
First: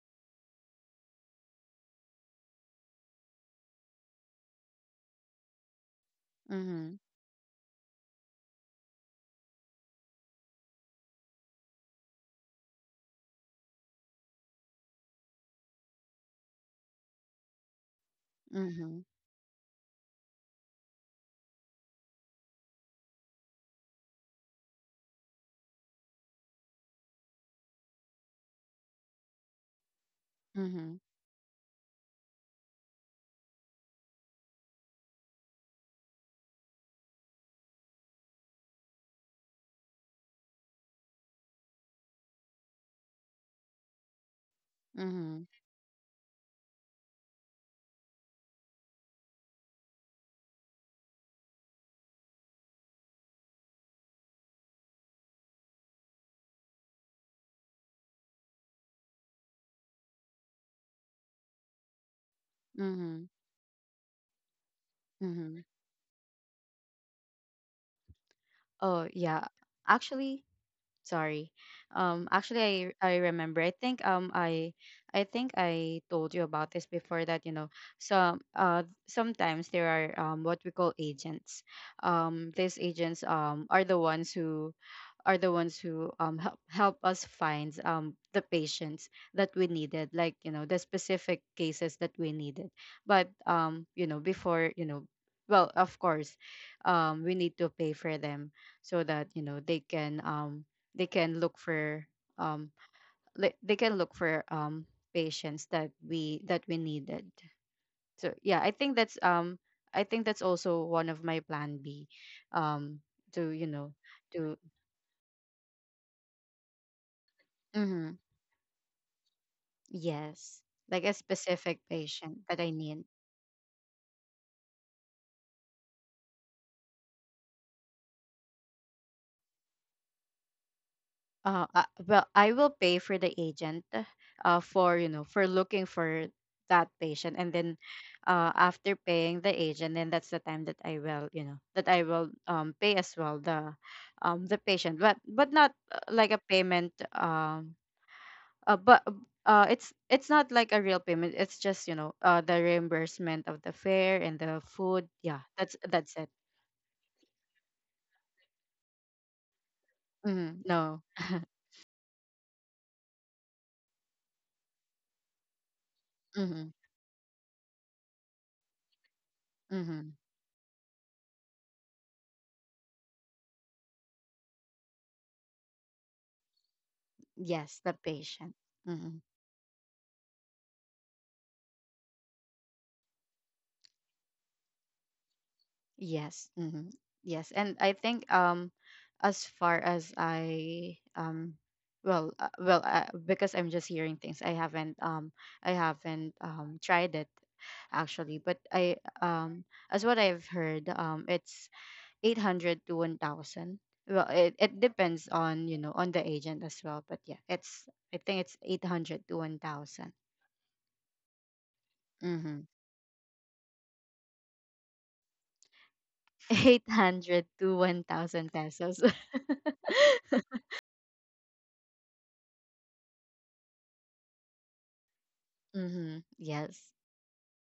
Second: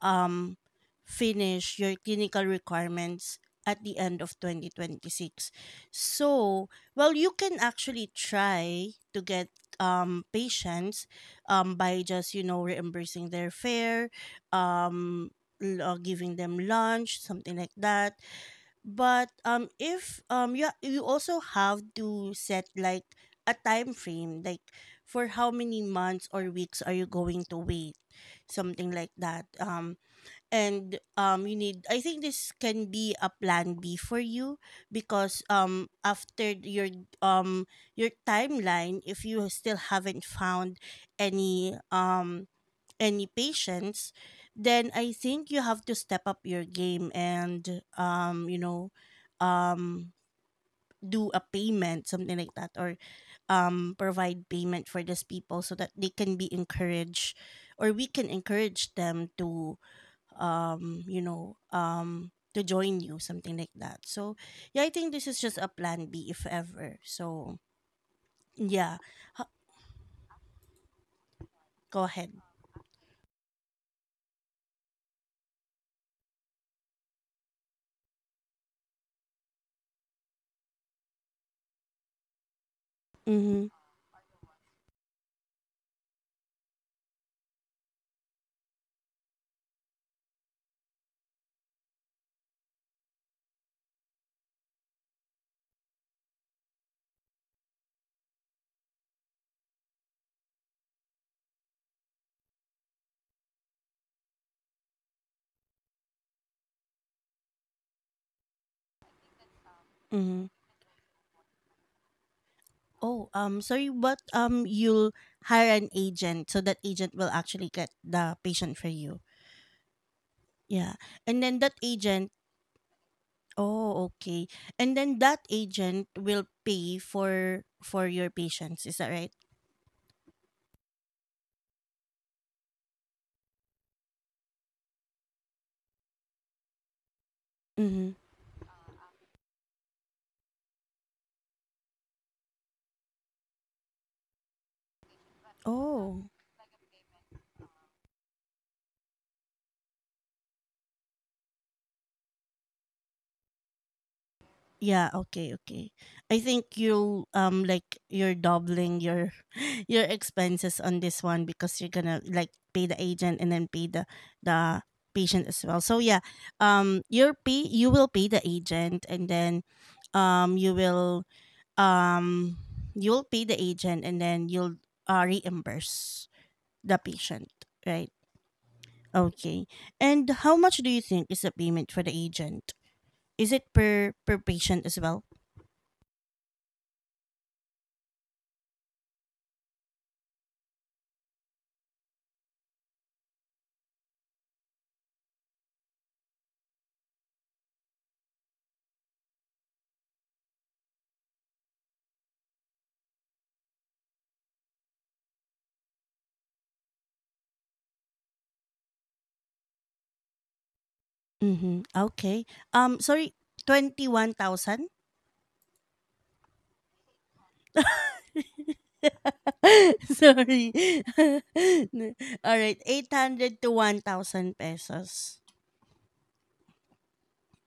[SPEAKER 1] um, finish your clinical requirements at the end of 2026. So,
[SPEAKER 2] Mm-hmm.
[SPEAKER 1] well, you can actually try to get patients by just, you know, reimbursing their fare, um, giving them lunch, something like that.
[SPEAKER 2] Mm-hmm.
[SPEAKER 1] But if you, also have to set like a time frame, like for how many months or weeks are you going to wait, something like that.
[SPEAKER 2] Mm-hmm.
[SPEAKER 1] And you need, I think this can be a plan B for you because after um your timeline, if you still haven't found any um any patients, then I
[SPEAKER 2] Mm-hmm.
[SPEAKER 1] think you have to step up your game and you know, um do a payment, something like that, or provide payment for these people so that they can be encouraged, or we can encourage them to you know, to join you,
[SPEAKER 2] Mm-hmm.
[SPEAKER 1] something like that. So, yeah, I think this is just
[SPEAKER 2] Mm-hmm.
[SPEAKER 1] a plan B if ever. So, yeah,
[SPEAKER 2] Oh yeah,
[SPEAKER 1] Ha-
[SPEAKER 2] actually... Sorry.
[SPEAKER 1] go ahead.
[SPEAKER 2] Actually, I remember. I think, I think I told you about this before, that, you know, sometimes there are, what we call, agents. These agents
[SPEAKER 1] Mm-hmm.
[SPEAKER 2] are the ones who help us find, the patients that we needed, like, you know, the specific cases that we needed. But, you know, before, you know, well, of course, we need to pay for them, so that, you know, they can look for, um they can look for, patients that we needed. So yeah, I think that's,
[SPEAKER 1] Mm-hmm.
[SPEAKER 2] also one of my plan B. um
[SPEAKER 1] Oh,
[SPEAKER 2] to, you
[SPEAKER 1] sorry,
[SPEAKER 2] know,
[SPEAKER 1] but
[SPEAKER 2] to...
[SPEAKER 1] you'll hire an agent so that agent will actually get
[SPEAKER 2] Mhm.
[SPEAKER 1] the patient for you.
[SPEAKER 2] Yes,
[SPEAKER 1] Yeah,
[SPEAKER 2] like a
[SPEAKER 1] and then that
[SPEAKER 2] specific
[SPEAKER 1] agent.
[SPEAKER 2] patient that I need.
[SPEAKER 1] Oh, okay. And then that agent will pay for your patients. Is that right?
[SPEAKER 2] Well, I will pay for the agent, for, you know, for looking for that patient. And then,
[SPEAKER 1] Mm-hmm.
[SPEAKER 2] after paying the agent, then that's the time that I will, you know, that I will, pay as well the, the patient. But not,
[SPEAKER 1] Oh.
[SPEAKER 2] like, a payment, but, it's not like a real payment. It's just, you know, the reimbursement of the fare and the food.
[SPEAKER 1] Yeah,
[SPEAKER 2] Yeah,
[SPEAKER 1] okay, okay.
[SPEAKER 2] that's it.
[SPEAKER 1] I think you'll like you're doubling your your
[SPEAKER 2] Hmm.
[SPEAKER 1] expenses on
[SPEAKER 2] No.
[SPEAKER 1] this one, because you're gonna like pay the agent and then pay the the patient as well. So yeah,
[SPEAKER 2] Mm-hmm.
[SPEAKER 1] you will pay the agent and then
[SPEAKER 2] Mm-hmm.
[SPEAKER 1] um you will um you'll pay the agent, and then you'll reimburse the patient,
[SPEAKER 2] Yes, the
[SPEAKER 1] right?
[SPEAKER 2] patient. Hmm.
[SPEAKER 1] Okay. And how much do you think is the payment for the agent? Is it per patient as well?
[SPEAKER 2] Yes. Hmm. Yes. And I think, as far as I, well, because I'm just hearing things, I haven't, tried it, actually. But I, um as what I've heard, it's 800 to 1,000. Well, it depends on, you know, on the agent as well, but yeah, it's... I think it's 800 to 1,000.
[SPEAKER 1] Mhm, okay. Sorry, 21,000?
[SPEAKER 2] 800 to 1,000 pesos.
[SPEAKER 1] Sorry. Alright, 800 to 1,000 pesos.
[SPEAKER 2] Mm-hmm. Yes.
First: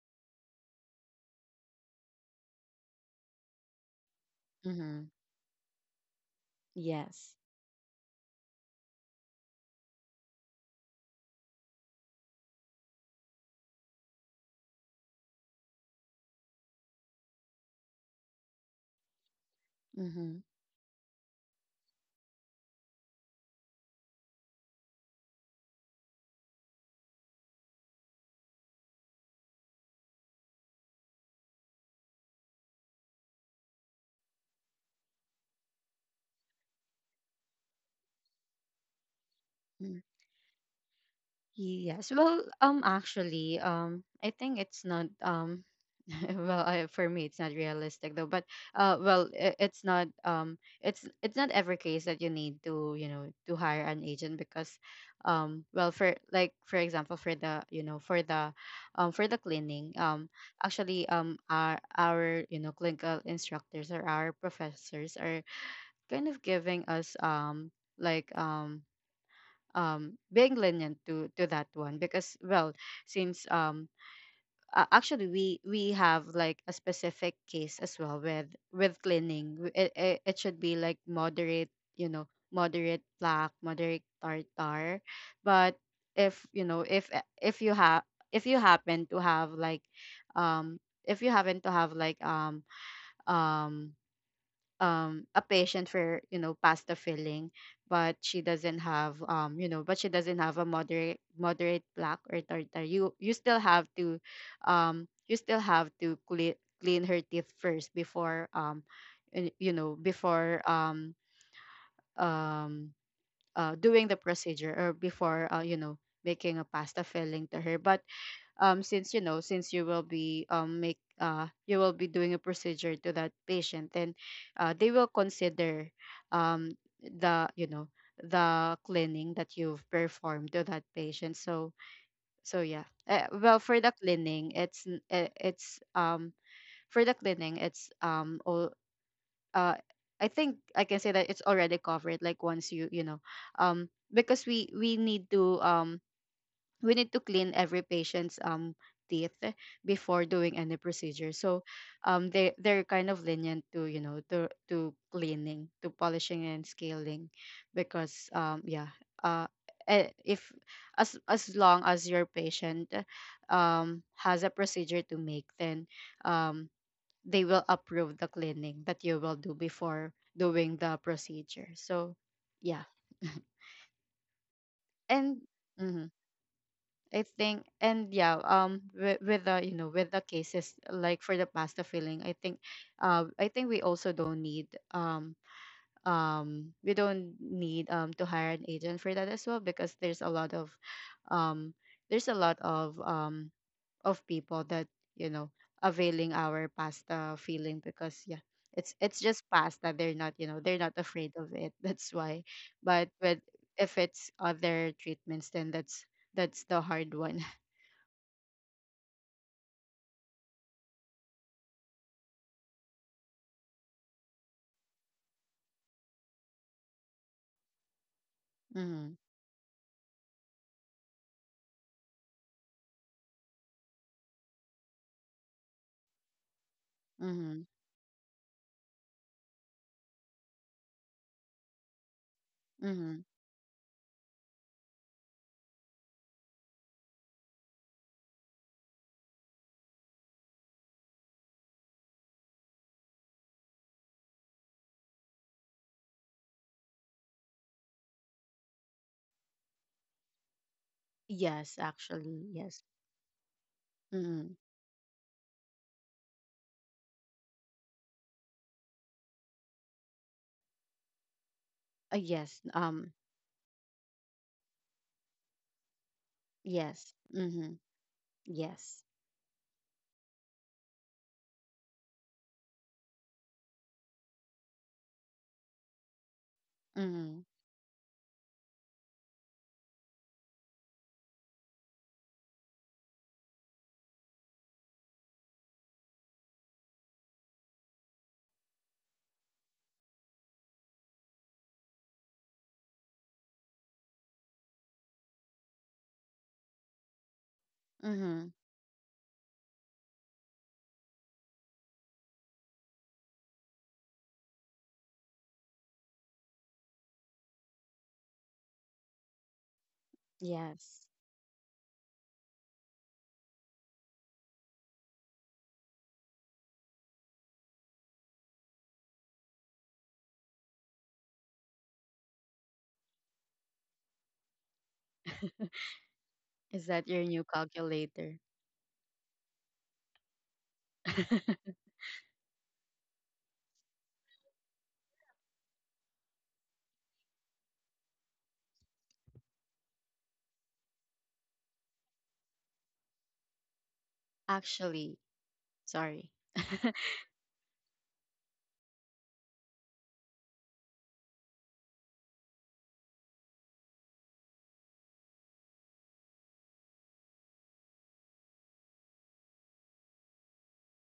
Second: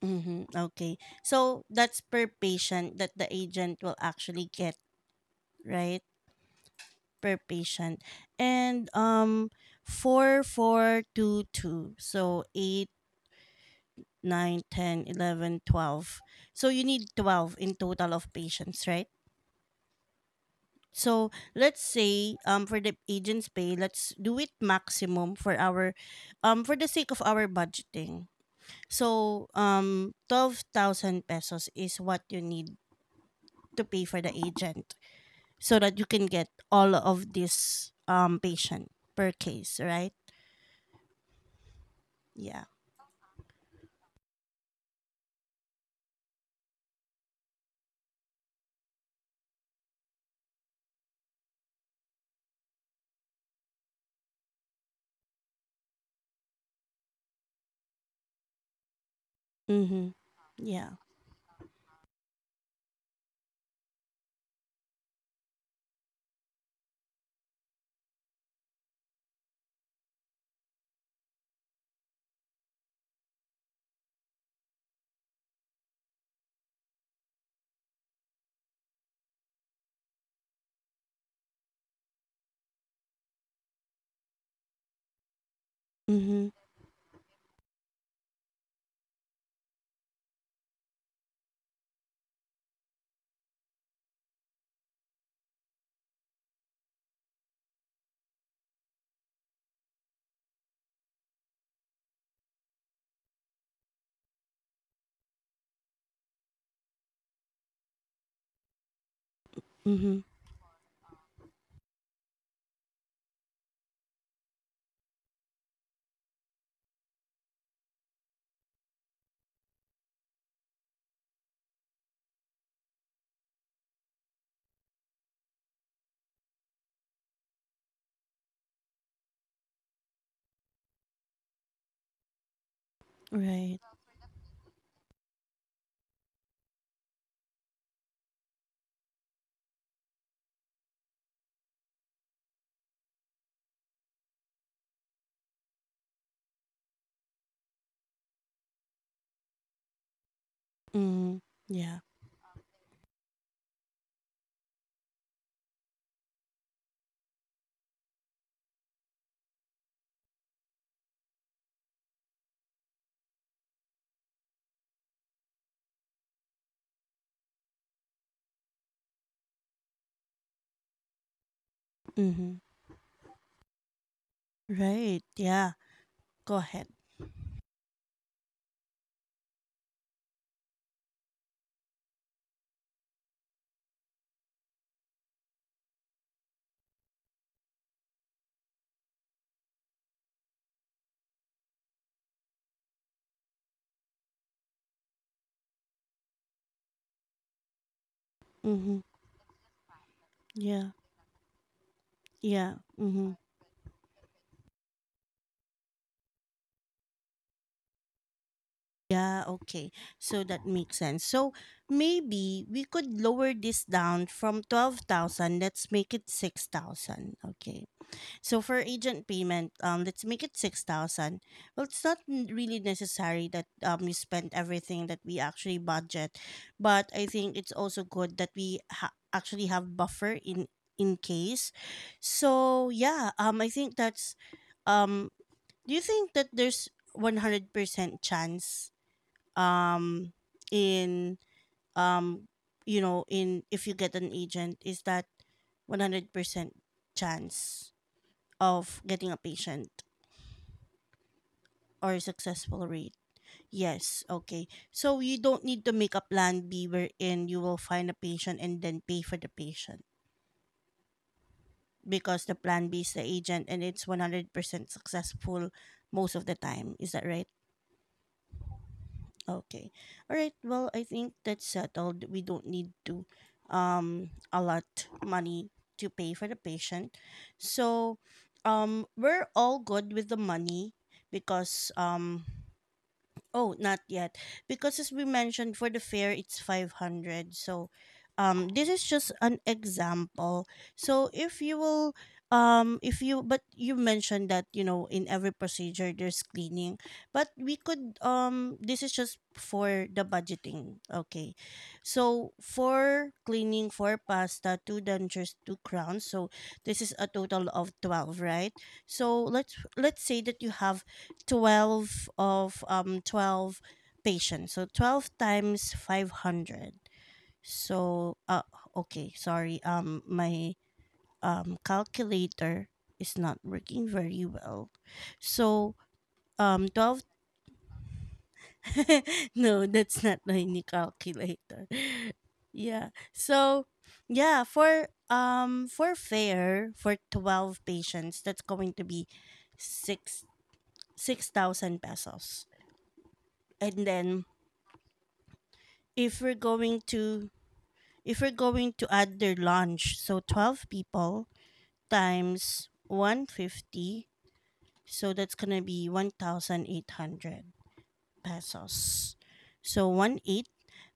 [SPEAKER 1] Mhm, okay. So, that's per patient that the agent will actually get,
[SPEAKER 2] Mm-hmm.
[SPEAKER 1] right?
[SPEAKER 2] Yes.
[SPEAKER 1] Per patient. And 4, 4, 2, 2. So, 8, nine, ten, 11, 12. So, you need 12 in total of patients, right?
[SPEAKER 2] Mm-hmm.
[SPEAKER 1] So let's say for the agent's pay, let's do it maximum for our for the sake of our budgeting. So 12,000 pesos is what you need to pay for the agent so that you can get all of this patient per case,
[SPEAKER 2] Mm-hmm.
[SPEAKER 1] right?
[SPEAKER 2] Yes. Well,
[SPEAKER 1] Yeah.
[SPEAKER 2] actually, I think it's not, well, for me, it's not realistic, though. But, well, I it's not every case that you need to you know to hire an agent, because, well, for like, for example, for the you know for the cleaning,
[SPEAKER 1] Mm-hmm. Yeah.
[SPEAKER 2] actually, our, you know, clinical instructors or our professors are kind of giving us, like, being lenient to that one, because, well, since, actually, we have, like, a specific case as well, with cleaning. It should be, like, moderate, you know, moderate plaque, moderate tartar, but
[SPEAKER 1] Mm-hmm.
[SPEAKER 2] if, you know, if you happen to have, like, um if you happen to have, like, um a patient for, you know, pasta filling, but she doesn't have, you know, but she doesn't have a moderate plaque or tartar, you still have to, um you still have to clean clean her teeth first, before, and, you know,
[SPEAKER 1] Mm-hmm.
[SPEAKER 2] before, um doing the procedure, or before, you know, making a pasta filling to her, but, since, you know, since you will be, make you will be doing a procedure to that patient, then, they will consider, um the you know, the cleaning that you've performed to that patient, so... So yeah. Well,
[SPEAKER 1] Right.
[SPEAKER 2] for the cleaning, it's it's for the cleaning it's all uh I think I can say that it's already covered, like, once you, you know, um because we need to, clean every patient's, teeth before doing any procedure.
[SPEAKER 1] Mm-hmm.
[SPEAKER 2] So,
[SPEAKER 1] Yeah.
[SPEAKER 2] they're kind of lenient to, you know, to cleaning, to polishing and scaling, because, yeah, uh if, as long as your patient has a procedure to make, then, um they will approve the cleaning that you will do before doing the procedure, so...
[SPEAKER 1] Mm-hmm.
[SPEAKER 2] yeah.
[SPEAKER 1] Right.
[SPEAKER 2] And...
[SPEAKER 1] Yeah.
[SPEAKER 2] Mhm.
[SPEAKER 1] Go ahead.
[SPEAKER 2] I think, and yeah, with the you know, with the cases, like, for the pasta filling, I think, I think we also don't need, we don't need, to hire an agent for that as well, because there's a lot of, um there's a lot of um people that, you know, availing our pasta filling, because, yeah,
[SPEAKER 1] Mm-hmm.
[SPEAKER 2] it's just pasta, they're not, you know, they're
[SPEAKER 1] Yeah.
[SPEAKER 2] not afraid of it, that's why.
[SPEAKER 1] Yeah.
[SPEAKER 2] But
[SPEAKER 1] Mm-hmm.
[SPEAKER 2] with... if it's other treatments, then that's the hard one.
[SPEAKER 1] Yeah, okay. So that makes sense. So maybe we could lower this down from 12,000. Let's make it 6,000. Okay. So for
[SPEAKER 2] Mm-hmm.
[SPEAKER 1] agent payment, let's make it 6,000. Well, it's not really necessary that you spend everything that we actually budget, but I think
[SPEAKER 2] Mm-hmm.
[SPEAKER 1] it's also good that we actually have buffer in case. So,
[SPEAKER 2] Mm-hmm.
[SPEAKER 1] yeah, I think that's um do you think that there's 100% chance, um in um if you get an agent, is that 100% chance of getting a patient
[SPEAKER 2] Yes,
[SPEAKER 1] or
[SPEAKER 2] actually, yes.
[SPEAKER 1] successful rate? Yes,
[SPEAKER 2] Mm-hmm.
[SPEAKER 1] okay. So you don't need to make a plan B, wherein you will find a patient and then pay for the patient, because the
[SPEAKER 2] Yes.
[SPEAKER 1] plan B is the agent, and it's 100% successful most of the time. Is
[SPEAKER 2] Yes.
[SPEAKER 1] that right?
[SPEAKER 2] Mm-hmm. Yes.
[SPEAKER 1] Okay. All right. Well, I think that's settled. We don't need to allot money to pay for the patient.
[SPEAKER 2] Mm-hmm.
[SPEAKER 1] So, we're all good with the money, because oh, not yet. Because as we mentioned, for the fare it's 500. So this is just an example. So, if you will if you but you mentioned that, you know, in every procedure there's cleaning. But we could
[SPEAKER 2] Mm-hmm.
[SPEAKER 1] this is just for the budgeting. Okay. So for cleaning, for pasta, two dentures, two crowns. So this is a total of 12, right? So let's say that you have
[SPEAKER 2] Yes.
[SPEAKER 1] 12 of, 12 patients, so 12 times 500. So okay, sorry, my calculator is not working very well. So
[SPEAKER 2] Is that
[SPEAKER 1] 12.
[SPEAKER 2] your new calculator?
[SPEAKER 1] No, that's not my new calculator. Yeah, so yeah, for fair, for 12 patients that's going to be 6 6,000 pesos. And then,
[SPEAKER 2] Actually, sorry.
[SPEAKER 1] if we're going to, add their lunch, so 12 people times 150, so that's gonna be 1,800 pesos. So 1 8,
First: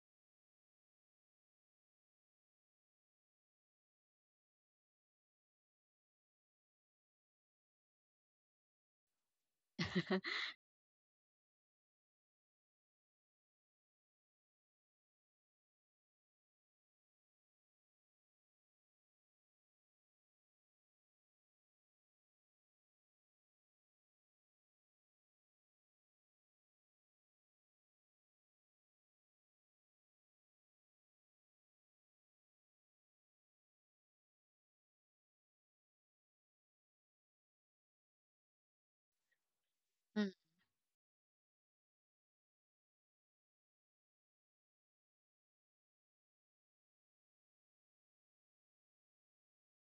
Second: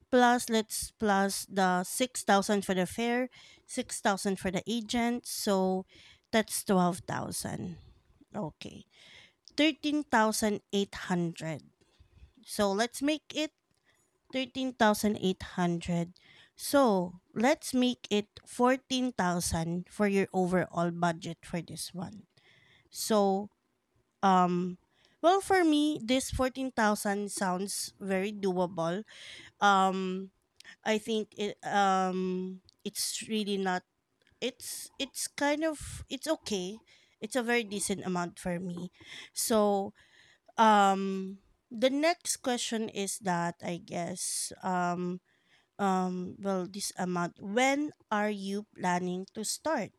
[SPEAKER 1] plus, let's plus the 6,000 for the fare, 6,000 for the agent, so that's 12,000. Okay, 13,800. So let's make it 13,800. So, let's make it 14,000 for your overall budget for this one. So, um well, for me this 14,000 sounds very doable. Um I think it's really not, it's kind of, it's okay. It's a very decent amount for me. So, um the next question is that, I guess, well, this amount, when are you planning to start?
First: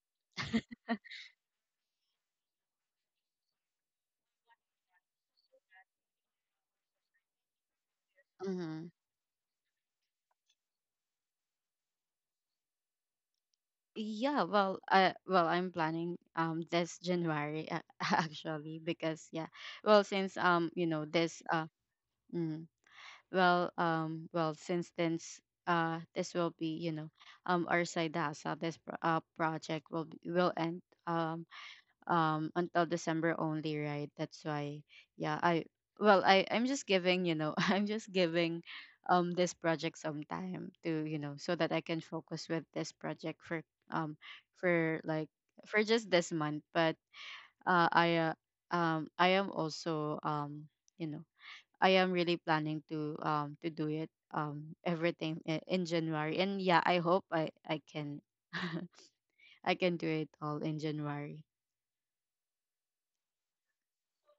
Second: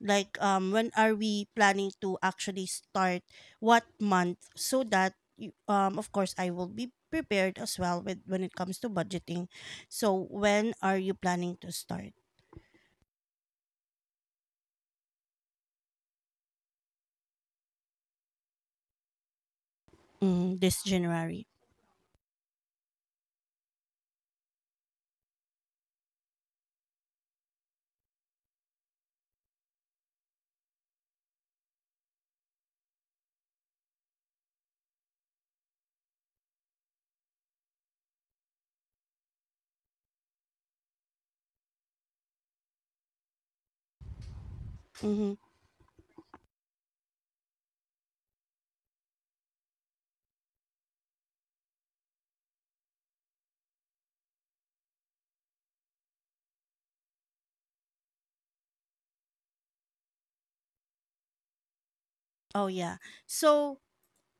[SPEAKER 1] Like, when are we planning to actually start, what month, so that you, of course I will be prepared as well with when it comes
[SPEAKER 2] Mm-hmm.
[SPEAKER 1] to budgeting. So when are you planning to start?
[SPEAKER 2] Yeah, well, well, I'm planning, this January, actually, because, yeah, well, since,
[SPEAKER 1] Mm, this
[SPEAKER 2] you know, this
[SPEAKER 1] January.
[SPEAKER 2] uh mm... Well, well, since then, this will be, you know, our side hustle. Project will be... will end, until December only, right? That's why... yeah. I Well, I'm just giving, you know, I'm just giving, this project some time to, you know, so that I can focus with this project for, um like,
[SPEAKER 1] Mm-hmm.
[SPEAKER 2] for just this month. But, uh, I uh, I am also, you know, I am really planning to, do it, everything, in January. And yeah, I hope I can, I can do it all in January.
[SPEAKER 1] Oh, yeah. So,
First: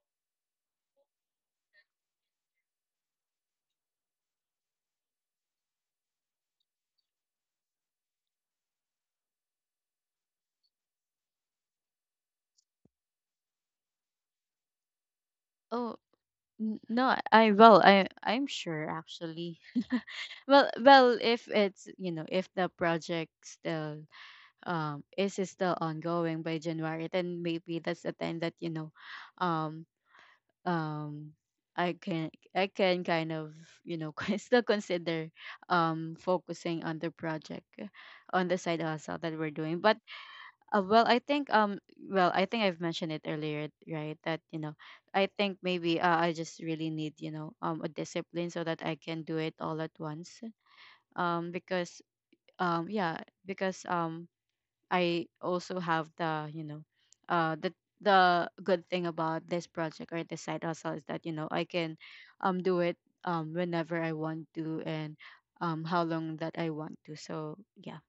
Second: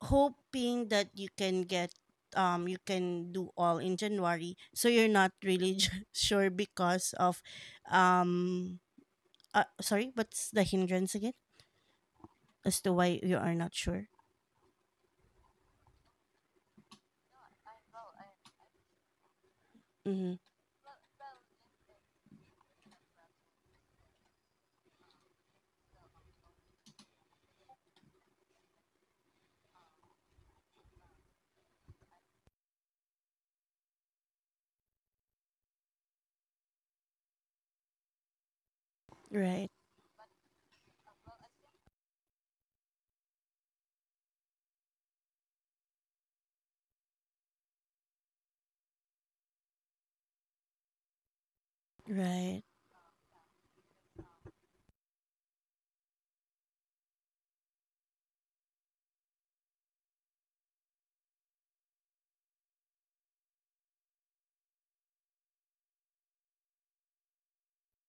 [SPEAKER 1] hoping that you can do all in January, so you're not really sure, because of um sorry, what's the hindrance again as to why you are not sure?
[SPEAKER 2] Oh, no, I'm sure, actually.
[SPEAKER 1] Mm-hmm.
[SPEAKER 2] Well, if it's if the project still is still ongoing by January, then maybe that's the time that, um um I can I can kind of, you know still consider focusing on the project, on the side hustle that we're
[SPEAKER 1] Right,
[SPEAKER 2] doing. But uh, well, I think um well, I think I've mentioned it earlier, right? That I think maybe, I just really need, a discipline, so that I can do it all at once. Because
[SPEAKER 1] right,
[SPEAKER 2] yeah because I also have the, uh the the good thing about this project, or this side hustle, is that, I can do it whenever I want to, and how long that I want to. So yeah.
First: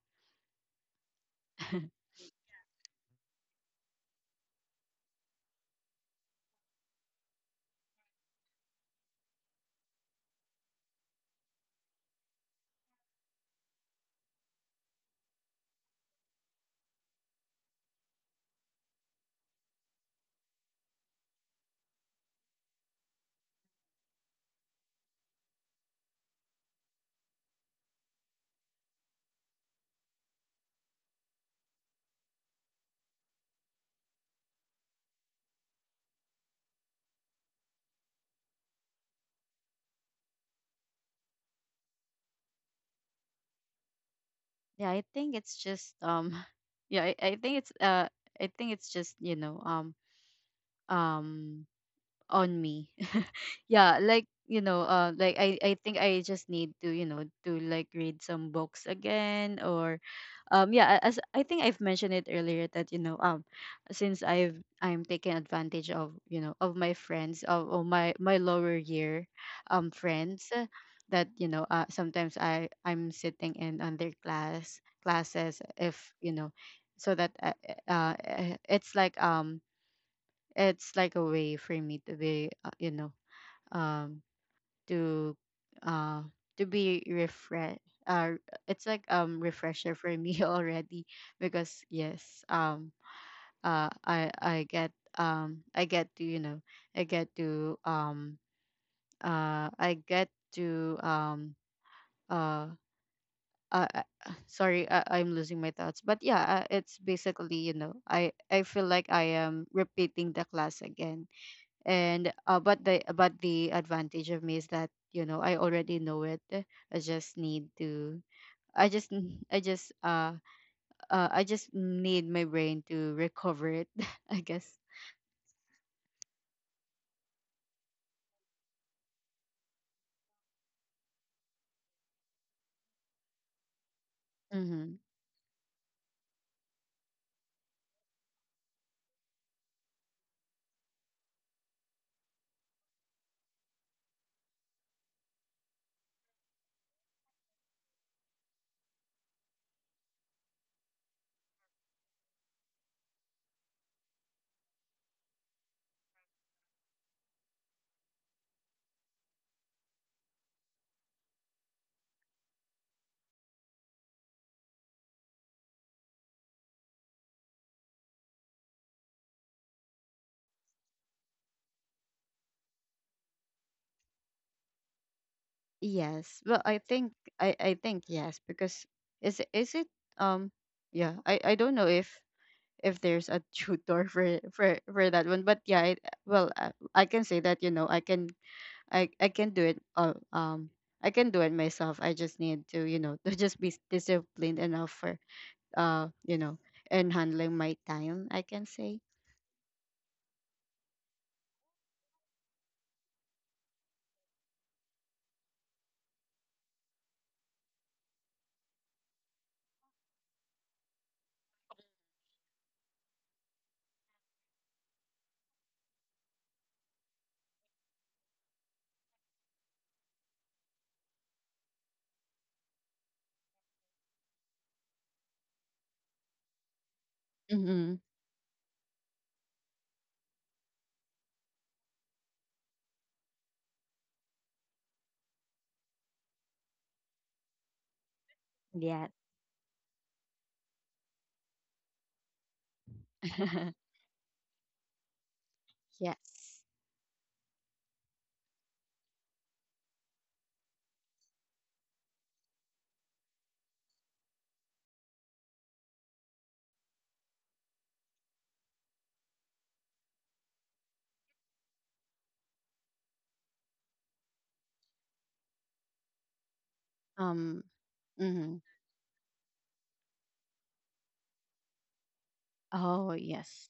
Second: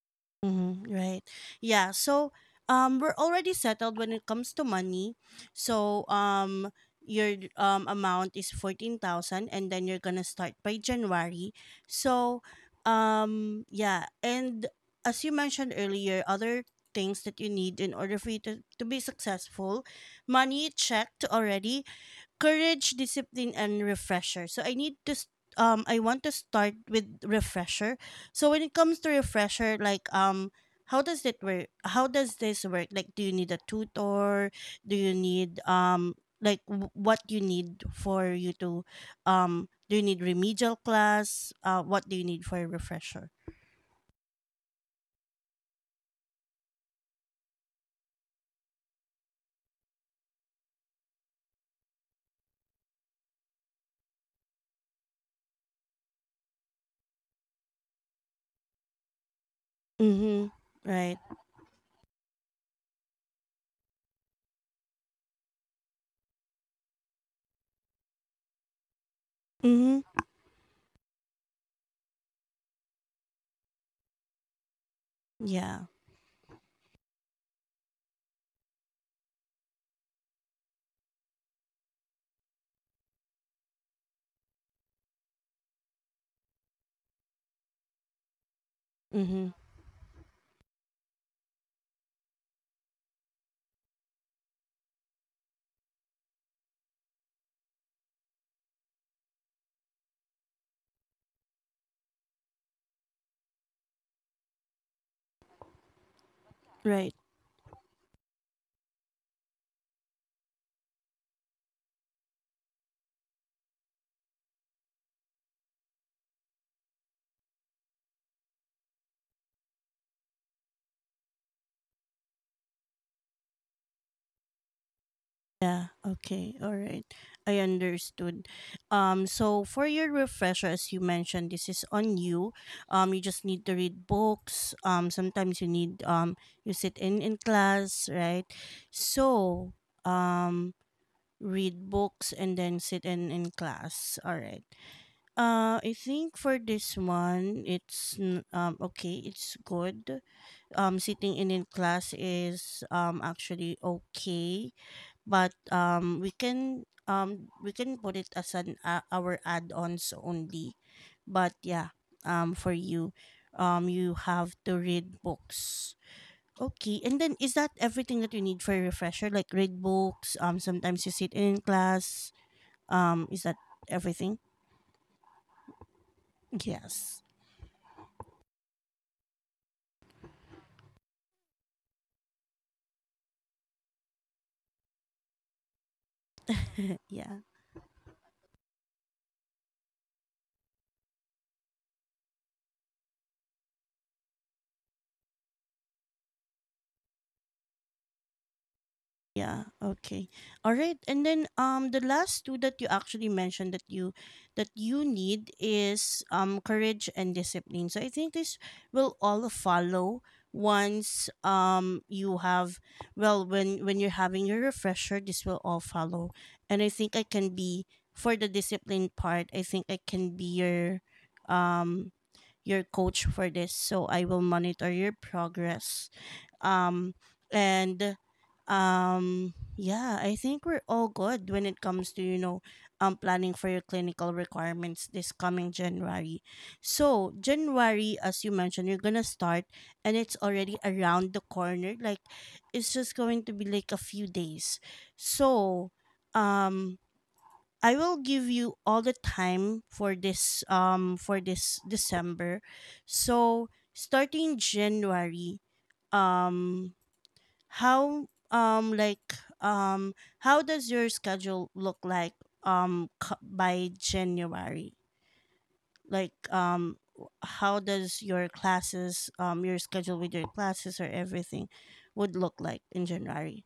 [SPEAKER 1] mm-hmm. Right. Yeah. So, we're already settled when it comes to money. So, your amount is 14,000, and then you're gonna start by January. So, yeah, and as you mentioned earlier, other things that you need in order for you to be successful: money, checked already; courage, discipline, and refresher. So, I need to I want to start with refresher. So, when it comes to refresher, like, how does it work? How does this work? Like, do you need a tutor? Do you need, like, what you need for you to, do you need remedial class? What do you need for a refresher?
[SPEAKER 2] Yeah, I think it's just yeah, I think it's I think it's just, um on me. Yeah, like, I think I just need to, like, read some books again, or
[SPEAKER 1] Mhm.
[SPEAKER 2] yeah,
[SPEAKER 1] Right.
[SPEAKER 2] as I think I've mentioned it earlier, that, since I've I'm taking advantage of, of my friends, of my lower year
[SPEAKER 1] Mhm.
[SPEAKER 2] friends, that, sometimes I'm sitting in on their classes,
[SPEAKER 1] Yeah.
[SPEAKER 2] if you know. So that, it's like, a way for me to be, um to uh to be, refresh uh it's like
[SPEAKER 1] Mhm.
[SPEAKER 2] refresher for me, already. Because yes, uh I I get I get to i get to um uh i get to um uh uh, uh, sorry, I'm losing my thoughts, but yeah, it's
[SPEAKER 1] Right.
[SPEAKER 2] basically, I feel like I am repeating the class again. And, but the advantage of me is that, I already know it. I just need to, I just n- I just I just need my brain to recover it, I guess.
[SPEAKER 1] Yeah, okay. All right. I understood. So, for your refresher, as you mentioned, this is on you. You just need to read books.
[SPEAKER 2] Mm-hmm.
[SPEAKER 1] Sometimes you need, you sit in class, right? So, um read books, and then sit in class. All right. I think for this one it's okay, it's good. Sitting in class is actually okay, but we can, we can put it as an our add-ons only, but yeah, for you, you have to read books. Okay, and then, is that everything that you need for a refresher, like, read books, sometimes you sit in class, is that everything?
[SPEAKER 2] Yes, well I think,
[SPEAKER 1] Yes.
[SPEAKER 2] I think yes, because, is it um yeah, I don't know if there's a tutor for, that one. But yeah, well, I can say
[SPEAKER 1] Yeah.
[SPEAKER 2] that, I can do it. I can do it myself. I just need to, to just be disciplined enough for, uh, you know, and handling my time, I can say.
[SPEAKER 1] Yeah, okay. All right. And then, the last two that you actually mentioned that you need is courage and discipline. So, I think this will all follow once, you have, well, when you're having your refresher, this will all follow. And I think I can be for the discipline part, I think I can be um your coach for this, so I will monitor your progress. Um
[SPEAKER 2] Mm-hmm.
[SPEAKER 1] and yeah, I think we're all good when it comes to, planning for your clinical requirements this coming January. So, January, as you mentioned, you're
[SPEAKER 2] Yeah.
[SPEAKER 1] going to start, and it's already around the corner. Like, it's just going to be like a few days. So,
[SPEAKER 2] Yes.
[SPEAKER 1] um I will give you all the time for this, for this December. So, starting January, um how, like, um how does your schedule look like, by January? Like,
[SPEAKER 2] Um.
[SPEAKER 1] how does your
[SPEAKER 2] Mm-hmm.
[SPEAKER 1] classes, your schedule with your classes, or everything would look like in
[SPEAKER 2] Oh yes.
[SPEAKER 1] January?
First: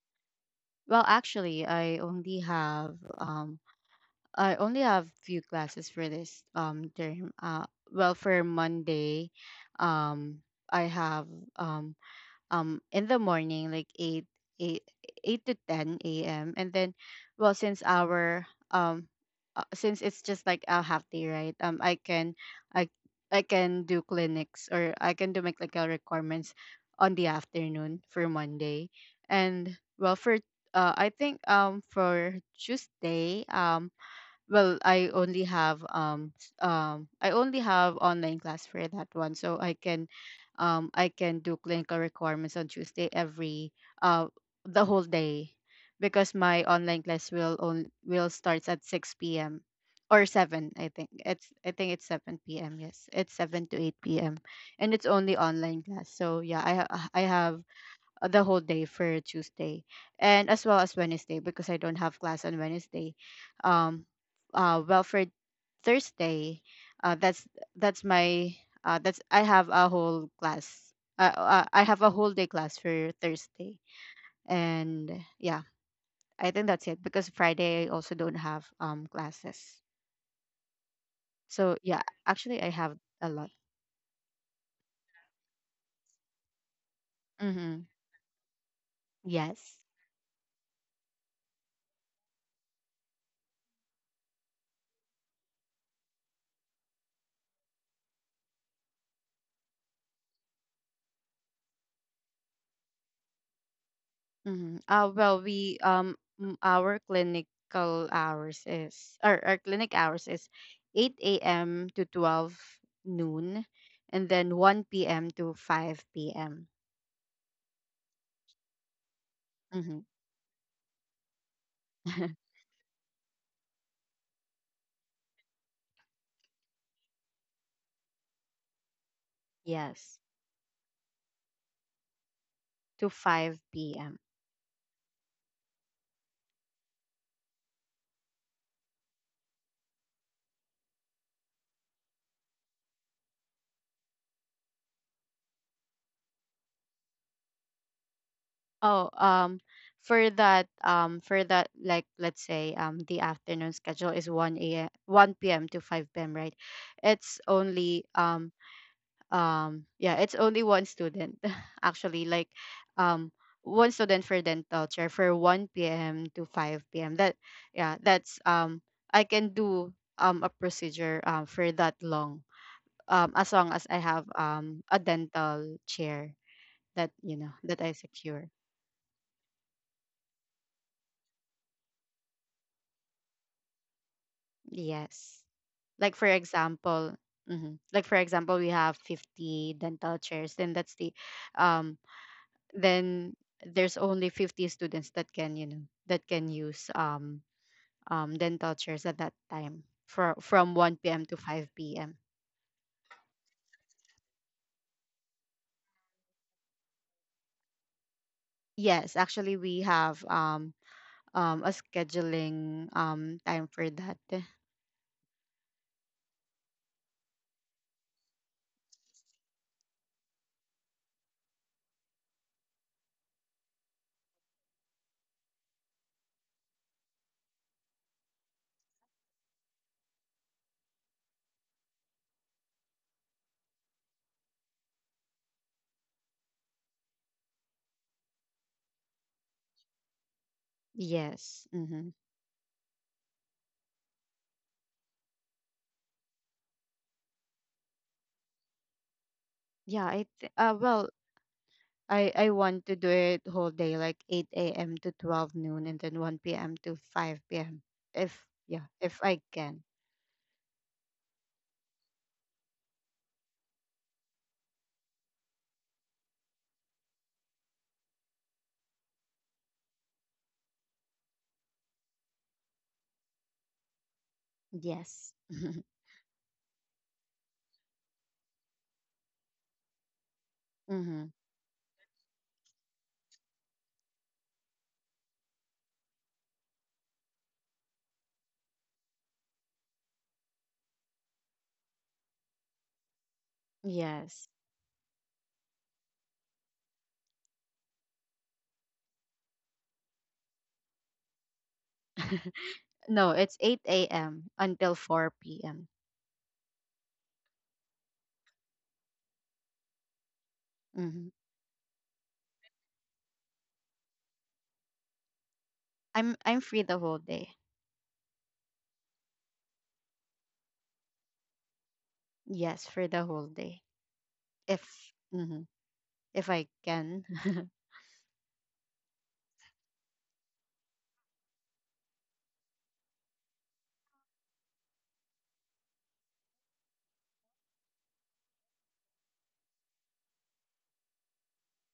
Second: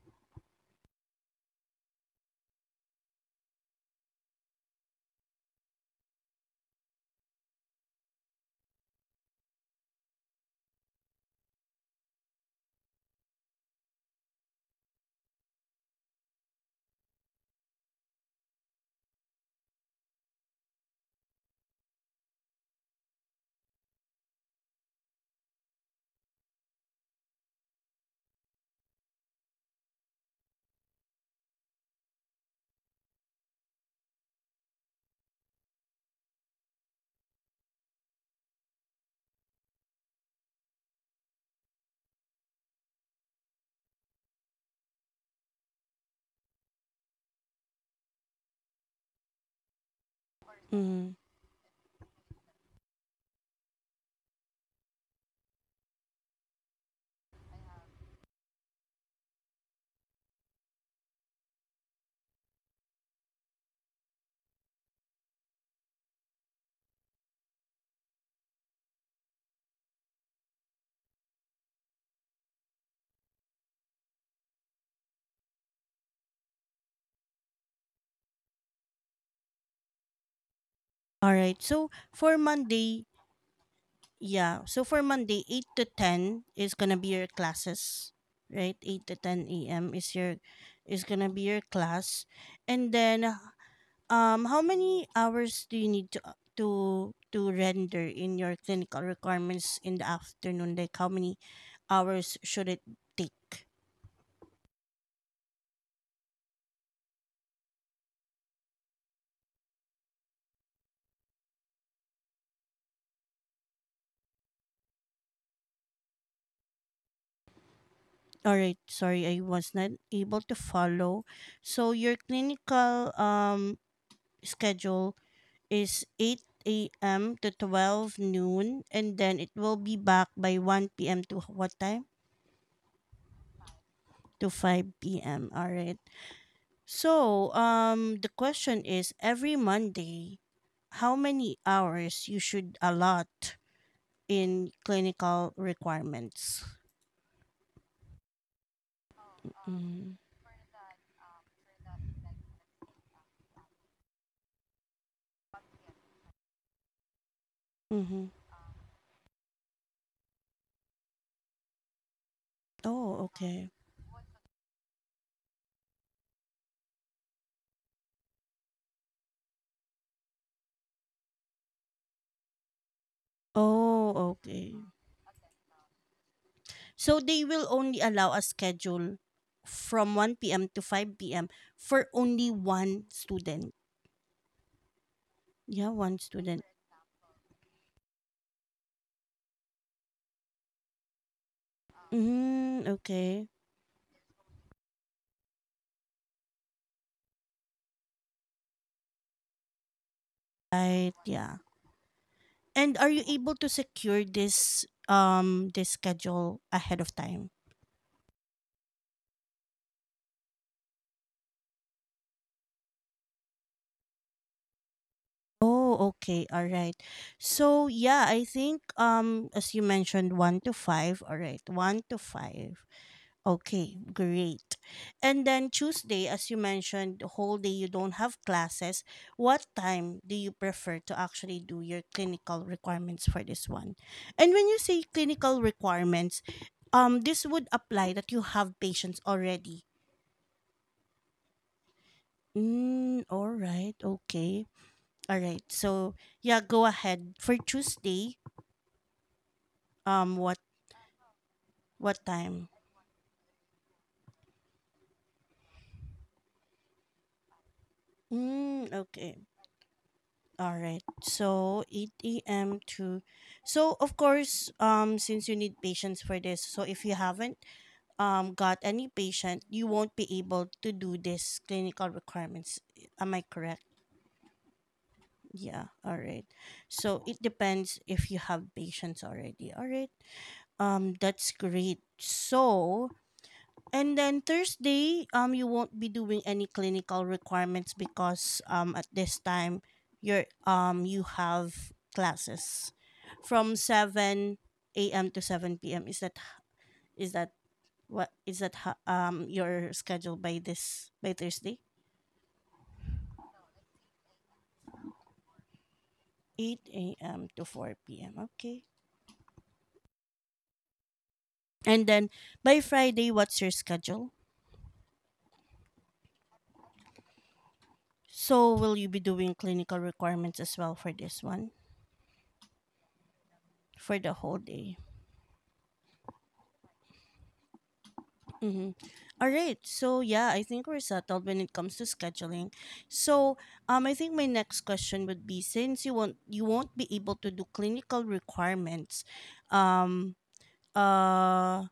[SPEAKER 2] Well, actually, I only have few classes for this term. Well, for Monday, um, I have, um in the morning, like 8, 8, to 10 a.m, and then, well, since our, um since it's just like a half day, right, i I can do clinics, or I can do my clinical requirements on the afternoon for Monday. And, for tuesday I only have, I only have online class for that one, so, I can do clinical requirements on Tuesday, every uh the whole day, because my online class, will starts at 6 p.m, or 7, I think
[SPEAKER 1] Mm.
[SPEAKER 2] it's, 7 p.m. Yes, it's 7 to 8 p.m, and it's only online class, so yeah, I have, the whole day for Tuesday, and as well as Wednesday, because I don't have class on Wednesday. Um, well, for Thursday, uh, that's that's my that's I have a whole class. I have a whole day class for Thursday, and yeah, I think that's it, because Friday I also don't have classes.
[SPEAKER 1] All right.
[SPEAKER 2] So
[SPEAKER 1] So
[SPEAKER 2] yeah,
[SPEAKER 1] for
[SPEAKER 2] actually I have
[SPEAKER 1] Monday.
[SPEAKER 2] a lot.
[SPEAKER 1] Yeah. So, for Monday, 8 to 10 is going to be your
[SPEAKER 2] Mm-hmm.
[SPEAKER 1] classes, right? 8 to 10
[SPEAKER 2] Yes.
[SPEAKER 1] a.m. is your is going to be your class. And then, how many hours do you need to render in your clinical requirements in the afternoon? Like, how many hours should it take?
[SPEAKER 2] Mhm. Well, our clinical hours is, or our clinic hours is, 8 a.m. to 12 noon, and then 1 p.m. to 5 p.m.
[SPEAKER 1] All right, sorry, I was not
[SPEAKER 2] Hmm.
[SPEAKER 1] able to follow. So, your clinical schedule is 8 a.m. to 12 noon, and then it will be
[SPEAKER 2] Yes,
[SPEAKER 1] back by 1 p.m. to what time?
[SPEAKER 2] to 5 p.m.
[SPEAKER 1] To 5 p.m. All right. So, the question is, every Monday, how many hours you should allot in clinical requirements?
[SPEAKER 2] Oh,
[SPEAKER 1] Mm-hmm.
[SPEAKER 2] for that, like, let's say, the afternoon schedule is, 1 a.m. 1 p.m. to 5 p.m., right? It's only,
[SPEAKER 1] Mm-hmm.
[SPEAKER 2] yeah, it's only one student, actually, like
[SPEAKER 1] Oh,
[SPEAKER 2] um
[SPEAKER 1] okay.
[SPEAKER 2] one student for dental chair for 1 p.m to 5 p.m, that yeah, that's I can do a procedure for that long, as long as I
[SPEAKER 1] Oh,
[SPEAKER 2] have
[SPEAKER 1] okay.
[SPEAKER 2] a dental chair that,
[SPEAKER 1] So, they will
[SPEAKER 2] that I
[SPEAKER 1] only allow a
[SPEAKER 2] secure.
[SPEAKER 1] schedule from 1 p.m. to 5 p.m. for only one student.
[SPEAKER 2] Yes,
[SPEAKER 1] Yeah,
[SPEAKER 2] like
[SPEAKER 1] one
[SPEAKER 2] for
[SPEAKER 1] student.
[SPEAKER 2] example. Mhm. Like, for example, we have 50 dental chairs, then that's the, um
[SPEAKER 1] Mm,
[SPEAKER 2] then
[SPEAKER 1] okay.
[SPEAKER 2] there's only 50 students that can, that can use, dental chairs at that time, for from 1
[SPEAKER 1] Right,
[SPEAKER 2] p.m. to
[SPEAKER 1] yeah.
[SPEAKER 2] 5 p.m.
[SPEAKER 1] And are you able to secure this schedule ahead of time?
[SPEAKER 2] Yes, actually we have, a scheduling time for that.
[SPEAKER 1] Oh, okay. All right. So, yeah, I think, as you mentioned, 1 to 5, all right. 1 to 5. Okay, great. And then Tuesday, as you mentioned, the whole day you don't have classes. What time do you prefer to actually do your clinical requirements for this one? And when you say clinical requirements, this would apply that you have patients already.
[SPEAKER 2] Yes. Mm-hmm.
[SPEAKER 1] Mm, all right, okay. All right. So, yeah, go ahead. For Tuesday, um what
[SPEAKER 2] Well,
[SPEAKER 1] what
[SPEAKER 2] I
[SPEAKER 1] time?
[SPEAKER 2] want to do it whole day, like, 8 a.m. to 12 noon, and then 1 p.m. to 5 p.m., if yeah,
[SPEAKER 1] Mm,
[SPEAKER 2] if
[SPEAKER 1] okay.
[SPEAKER 2] I can.
[SPEAKER 1] All right. So, 8 a.m. to, so, of course, since you need patients for this, so if you haven't, got any patient, you won't be able to do this clinical requirements. Am I correct?
[SPEAKER 2] Yes.
[SPEAKER 1] Yeah, all right. So, it depends if you have patients already. All right.
[SPEAKER 2] Mm-hmm.
[SPEAKER 1] That's great. So, and then Thursday, you won't be doing any clinical requirements because, at this time, you're, you have classes from
[SPEAKER 2] Yes.
[SPEAKER 1] 7 a.m. to 7 p.m. Is that what is that ho- your schedule by Thursday?
[SPEAKER 2] No, it's 8 a.m. until 4 p.m.
[SPEAKER 1] 8 a.m. to 4 p.m. Okay.
[SPEAKER 2] Hmm.
[SPEAKER 1] And then, by Friday, what's your schedule?
[SPEAKER 2] I'm free the whole day.
[SPEAKER 1] So, will you be doing clinical requirements as well for this one,
[SPEAKER 2] Yes, for the whole day.
[SPEAKER 1] for the whole
[SPEAKER 2] If
[SPEAKER 1] day?
[SPEAKER 2] hmm if I can.
[SPEAKER 1] Mm-hmm. All right. So, yeah, I think we're settled when it comes to scheduling. So I think my next question would be, since you won't be able to do clinical requirements, um, uh,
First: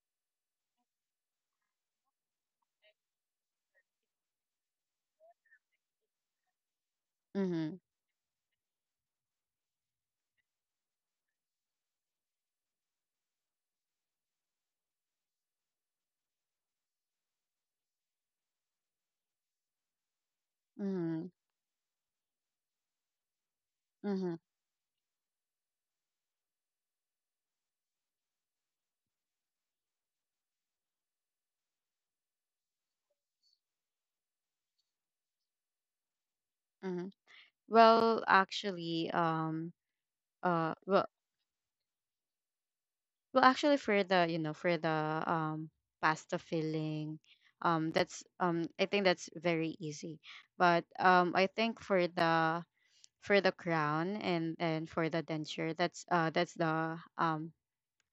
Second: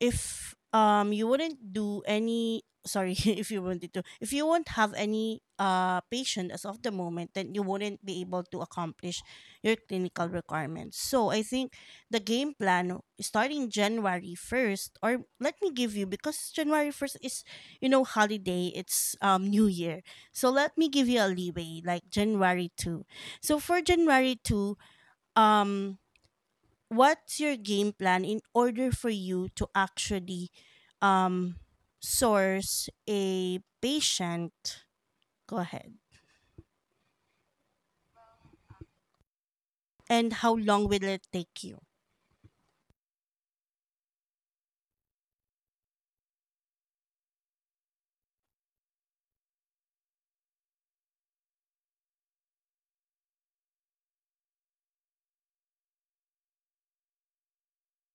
[SPEAKER 1] if you wouldn't do any sorry if you wanted to, if you won't have any patient as of the moment, then you
[SPEAKER 2] Mm-hmm.
[SPEAKER 1] wouldn't be able to accomplish your clinical requirements. So I think the game plan starting January 1st, or let me give you, because January 1st is, you know, holiday, it's new year, so let me give you a
[SPEAKER 2] Mm-hmm.
[SPEAKER 1] leeway, like January 2. So for
[SPEAKER 2] Mm-hmm.
[SPEAKER 1] January 2, um what's your game plan in order for you to actually um source a patient? Go ahead.
[SPEAKER 2] Mm-hmm. Well, actually,
[SPEAKER 1] And how
[SPEAKER 2] uh,
[SPEAKER 1] long will
[SPEAKER 2] well,
[SPEAKER 1] it take you?
[SPEAKER 2] well, actually, for the um pasta filling, that's, I think, that's very easy. But, I think for the crown, and for the denture, that's, that's the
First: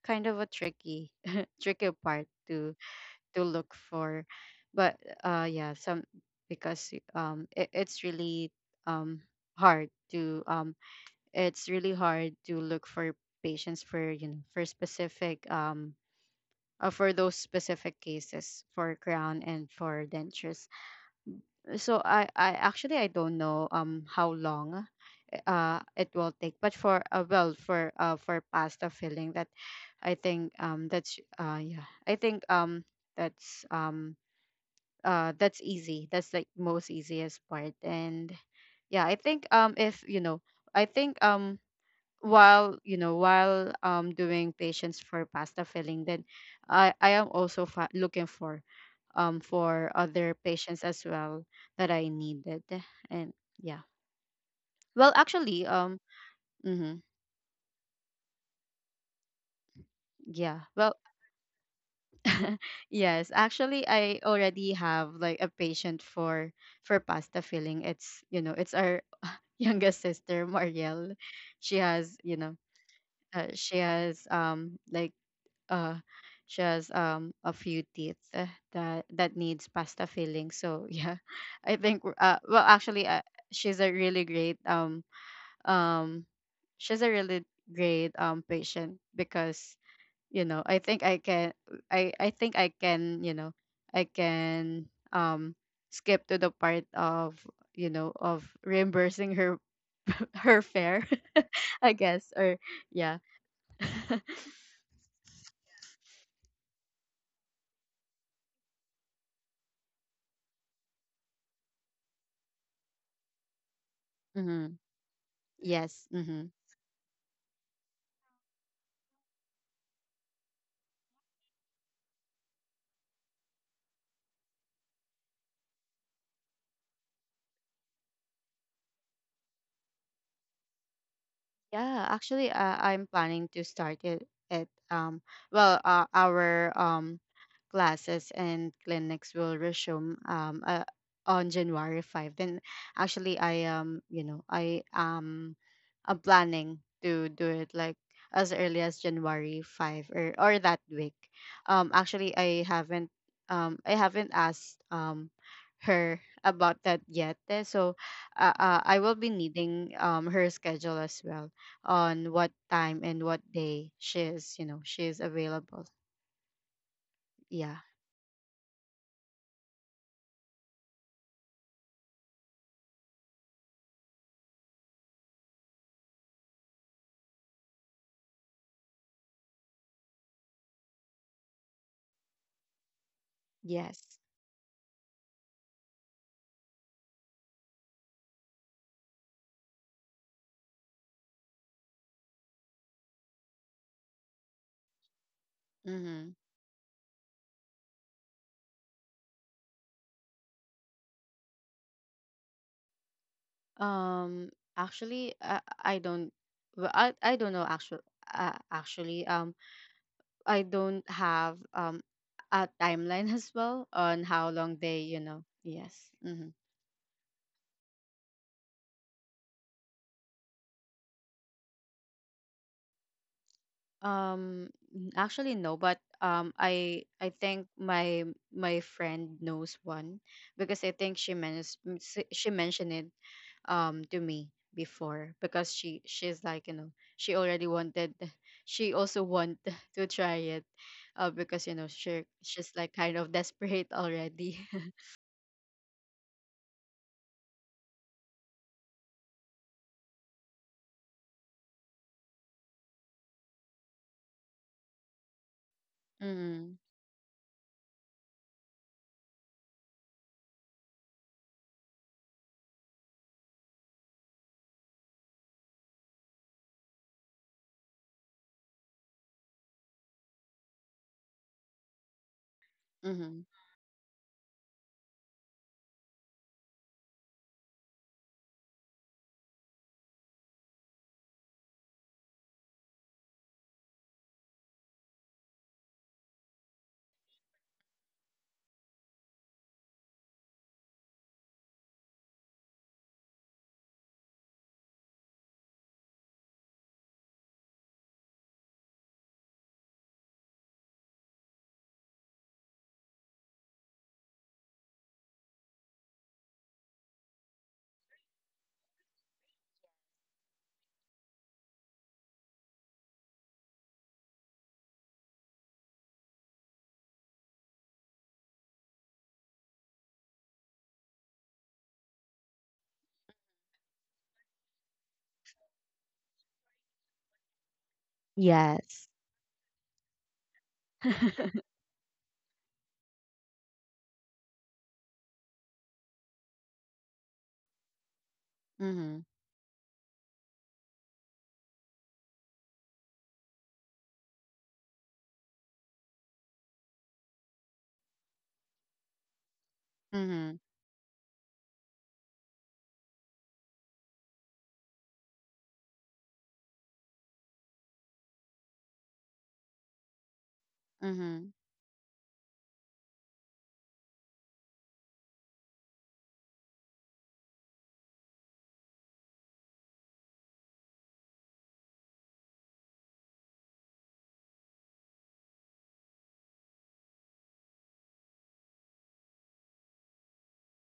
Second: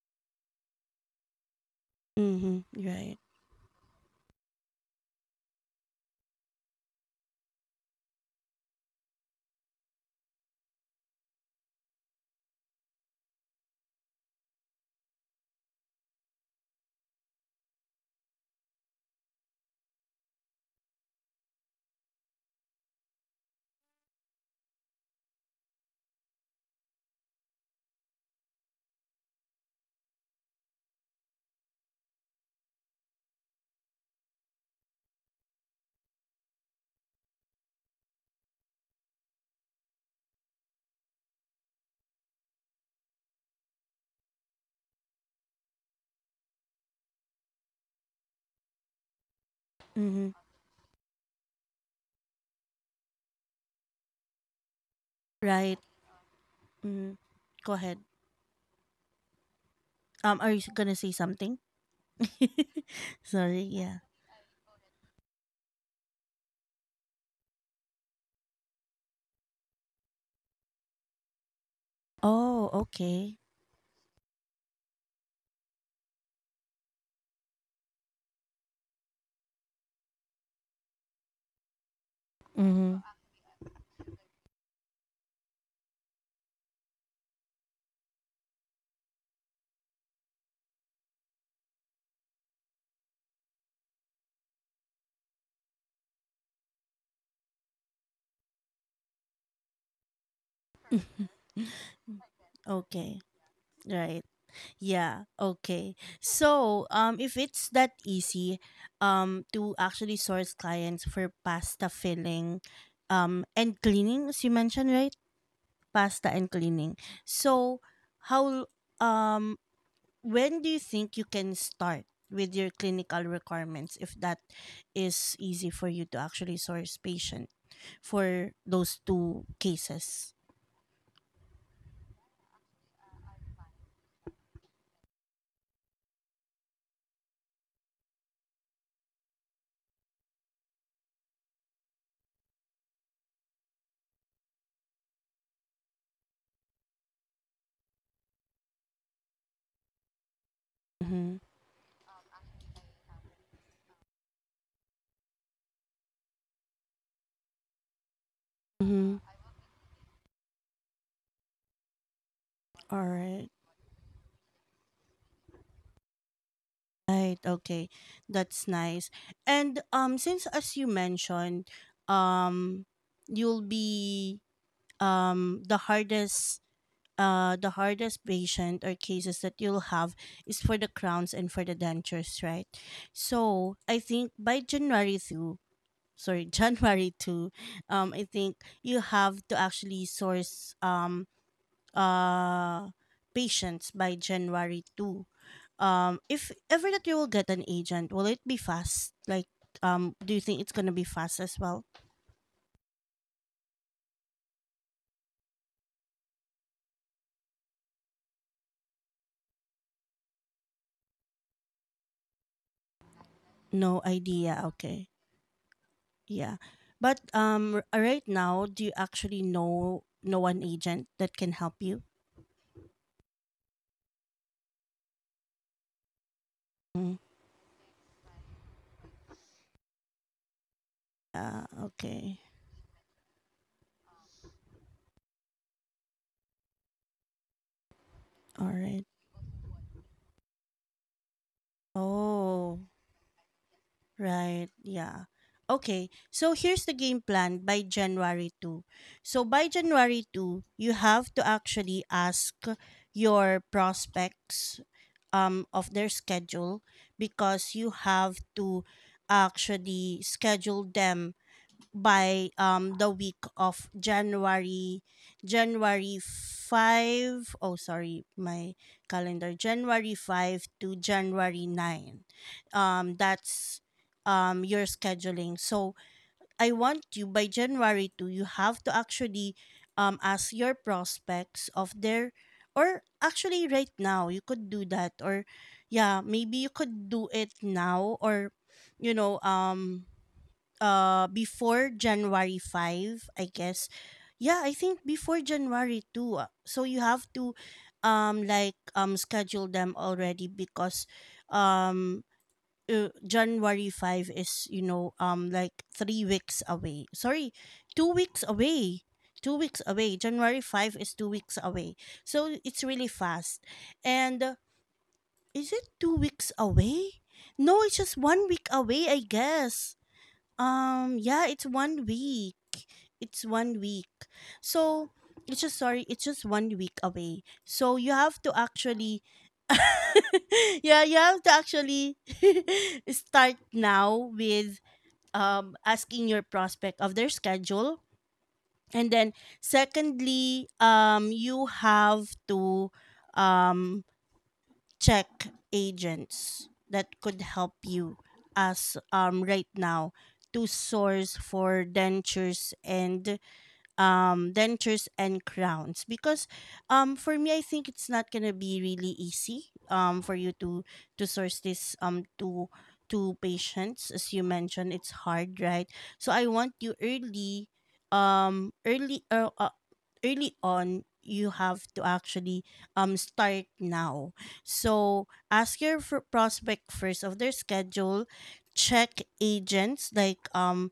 [SPEAKER 2] kind of a tricky, tricky part,
[SPEAKER 1] Mm-hmm. Right.
[SPEAKER 2] to look for. But, yeah, some, because, um hard to um it's really hard to look for patients, for you know for specific, for those specific cases for crown and for dentures. So, I actually I don't know, how long it will take. But, for well for pasta filling, that, I think that's yeah, I think that's um that's easy, that's the most easiest part, and yeah, I think, if, you know I think while, while, doing patients for pasta filling, then I am also, looking for, for
[SPEAKER 1] Mm-hmm.
[SPEAKER 2] other patients as well, that I needed, and yeah, well, actually,
[SPEAKER 1] Right.
[SPEAKER 2] mhm.
[SPEAKER 1] Mm-hmm. Go ahead. Are you
[SPEAKER 2] Yeah.
[SPEAKER 1] gonna
[SPEAKER 2] Well,
[SPEAKER 1] say something?
[SPEAKER 2] yes,
[SPEAKER 1] Sorry,
[SPEAKER 2] actually
[SPEAKER 1] yeah.
[SPEAKER 2] I already have like a patient, for pasta filling. It's our youngest sister, Marielle. She has,
[SPEAKER 1] Oh, okay.
[SPEAKER 2] uh, she has um like uh a few teeth, that needs pasta filling. So, yeah. Well,
[SPEAKER 1] Mm-hmm.
[SPEAKER 2] actually, she's a really great um um she's a really great patient, because, I think I can, i i think i can you know i can um skip to the part of, of reimbursing her, her fare, I guess, or
[SPEAKER 1] Okay.
[SPEAKER 2] yeah.
[SPEAKER 1] Right. Yeah, okay. So, if it's that easy to actually source clients for pasta filling, and cleaning, as you
[SPEAKER 2] Mm-hmm.
[SPEAKER 1] mentioned, right?
[SPEAKER 2] Yes.
[SPEAKER 1] Pasta
[SPEAKER 2] Mm-hmm.
[SPEAKER 1] and cleaning. So, how, um when do you think you can start with your clinical requirements, if that is easy for you to actually source patient for those two cases?
[SPEAKER 2] Yeah, actually, I'm planning to start it at, well, our classes and clinics will resume, on January 5, then actually, I you know I am I'm planning to do it, like, as early as January 5, or that week.
[SPEAKER 1] Mm-hmm.
[SPEAKER 2] Actually, I haven't asked her about that yet. So, I
[SPEAKER 1] Mm-hmm.
[SPEAKER 2] will be needing, her schedule as well, on what
[SPEAKER 1] All
[SPEAKER 2] time and what
[SPEAKER 1] right.
[SPEAKER 2] day she is, available.
[SPEAKER 1] Right.
[SPEAKER 2] Yeah.
[SPEAKER 1] Okay. That's nice. And since, as you mentioned, um you'll be um the hardest the hardest patient or cases that you'll have is for the crowns and for the dentures, right? So I
[SPEAKER 2] Yes.
[SPEAKER 1] think by January 2, sorry January to, I think you have to actually source uh patients by January 2.
[SPEAKER 2] Mhm.
[SPEAKER 1] If ever that you will get an agent, will it be fast, like do you think it's going to be fast as well?
[SPEAKER 2] Um actually, I don't well, I don't know, actually, uh, actually um I don't have a timeline, as well,
[SPEAKER 1] No
[SPEAKER 2] on how
[SPEAKER 1] idea,
[SPEAKER 2] long they,
[SPEAKER 1] okay.
[SPEAKER 2] you know. Yes. Hmm.
[SPEAKER 1] Yeah, but right now, do you actually know an agent that can help you?
[SPEAKER 2] Um actually no, but, I
[SPEAKER 1] Mm.
[SPEAKER 2] I think my friend knows one, because I think she,
[SPEAKER 1] Uh, okay.
[SPEAKER 2] she mentioned it, to me before, because, she's like, she already wanted
[SPEAKER 1] All
[SPEAKER 2] she
[SPEAKER 1] right.
[SPEAKER 2] also want to try it, because, she's
[SPEAKER 1] Oh.
[SPEAKER 2] like kind of desperate already.
[SPEAKER 1] Right. Yeah. Okay. So here's the game plan by January 2. So by January 2, you have to actually ask your prospects of their
[SPEAKER 2] Mm-hmm.
[SPEAKER 1] schedule, because you have to actually schedule them by the week of January 5, oh sorry my calendar, January 5 to January 9.
[SPEAKER 2] Mm-hmm.
[SPEAKER 1] That's your scheduling. So I want you by January 2, you have to actually ask your prospects of their, or actually right now you could do that, or yeah, maybe you could do it now, or, you know, before January 5, I guess. Yeah, I think before January 2. So you have to like schedule them already, because um January 5 is, you know, like 3 weeks away. Sorry, 2 weeks away. 2 weeks away. January 5 is 2 weeks away. So it's really fast. And is it 2 weeks away? No, it's just 1 week away, I guess. Yeah, it's 1 week. It's 1 week. So it's just, sorry, it's just 1 week away. So you have to
[SPEAKER 2] Yes.
[SPEAKER 1] actually yeah, you have to actually start now with asking your prospect of their schedule. And
[SPEAKER 2] Mhm.
[SPEAKER 1] then secondly, you have to um check agents that could help you as right now
[SPEAKER 2] Mhm.
[SPEAKER 1] to source for dentures and dentures and crowns, because for me, I think it's not going to be really easy for you to
[SPEAKER 2] Mhm.
[SPEAKER 1] source this to patients. As you mentioned, it's hard, right? So I want you early, early early on, you have to actually start now. So ask your prospect first of their schedule, check agents, like,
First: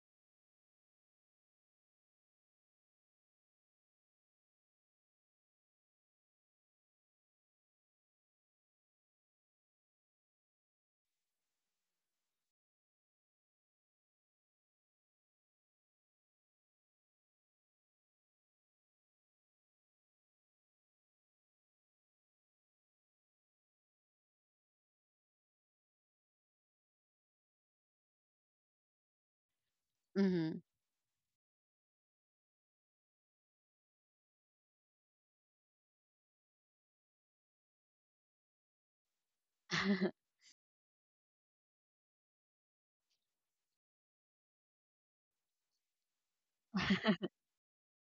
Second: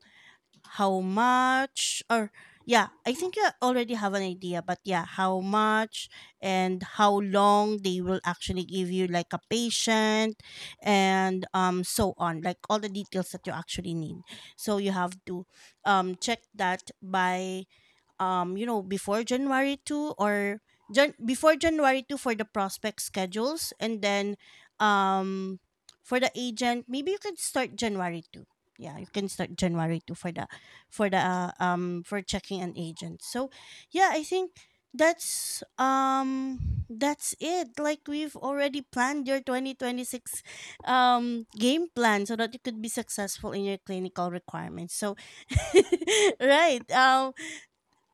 [SPEAKER 1] how much, or yeah, I think you already have an idea, but yeah, how much and how long they will actually give you like a patient, and so on, like all the details that you actually need. So you have to check that by, you know, before January 2, or before January 2 for the prospect schedules. And then um for the agent, maybe you could start January 2. Yeah, you can start January 2 for the
[SPEAKER 2] Mhm.
[SPEAKER 1] for the for checking an agent. So, yeah, I think that's um that's it. Like we've already planned your 2026 game plan, so that you could be successful in your clinical requirements. So, right. Um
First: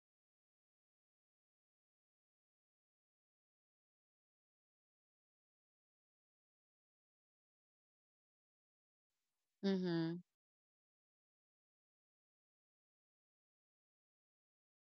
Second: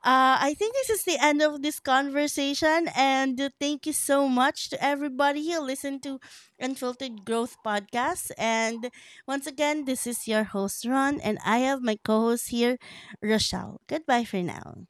[SPEAKER 1] uh, I think this is the end of this conversation, and thank you so much to everybody who listened to Unfiltered Growth Podcast. And once again, this
[SPEAKER 2] Mhm.
[SPEAKER 1] is your host, Ron, and I have my co host here, Rochelle. Goodbye for now.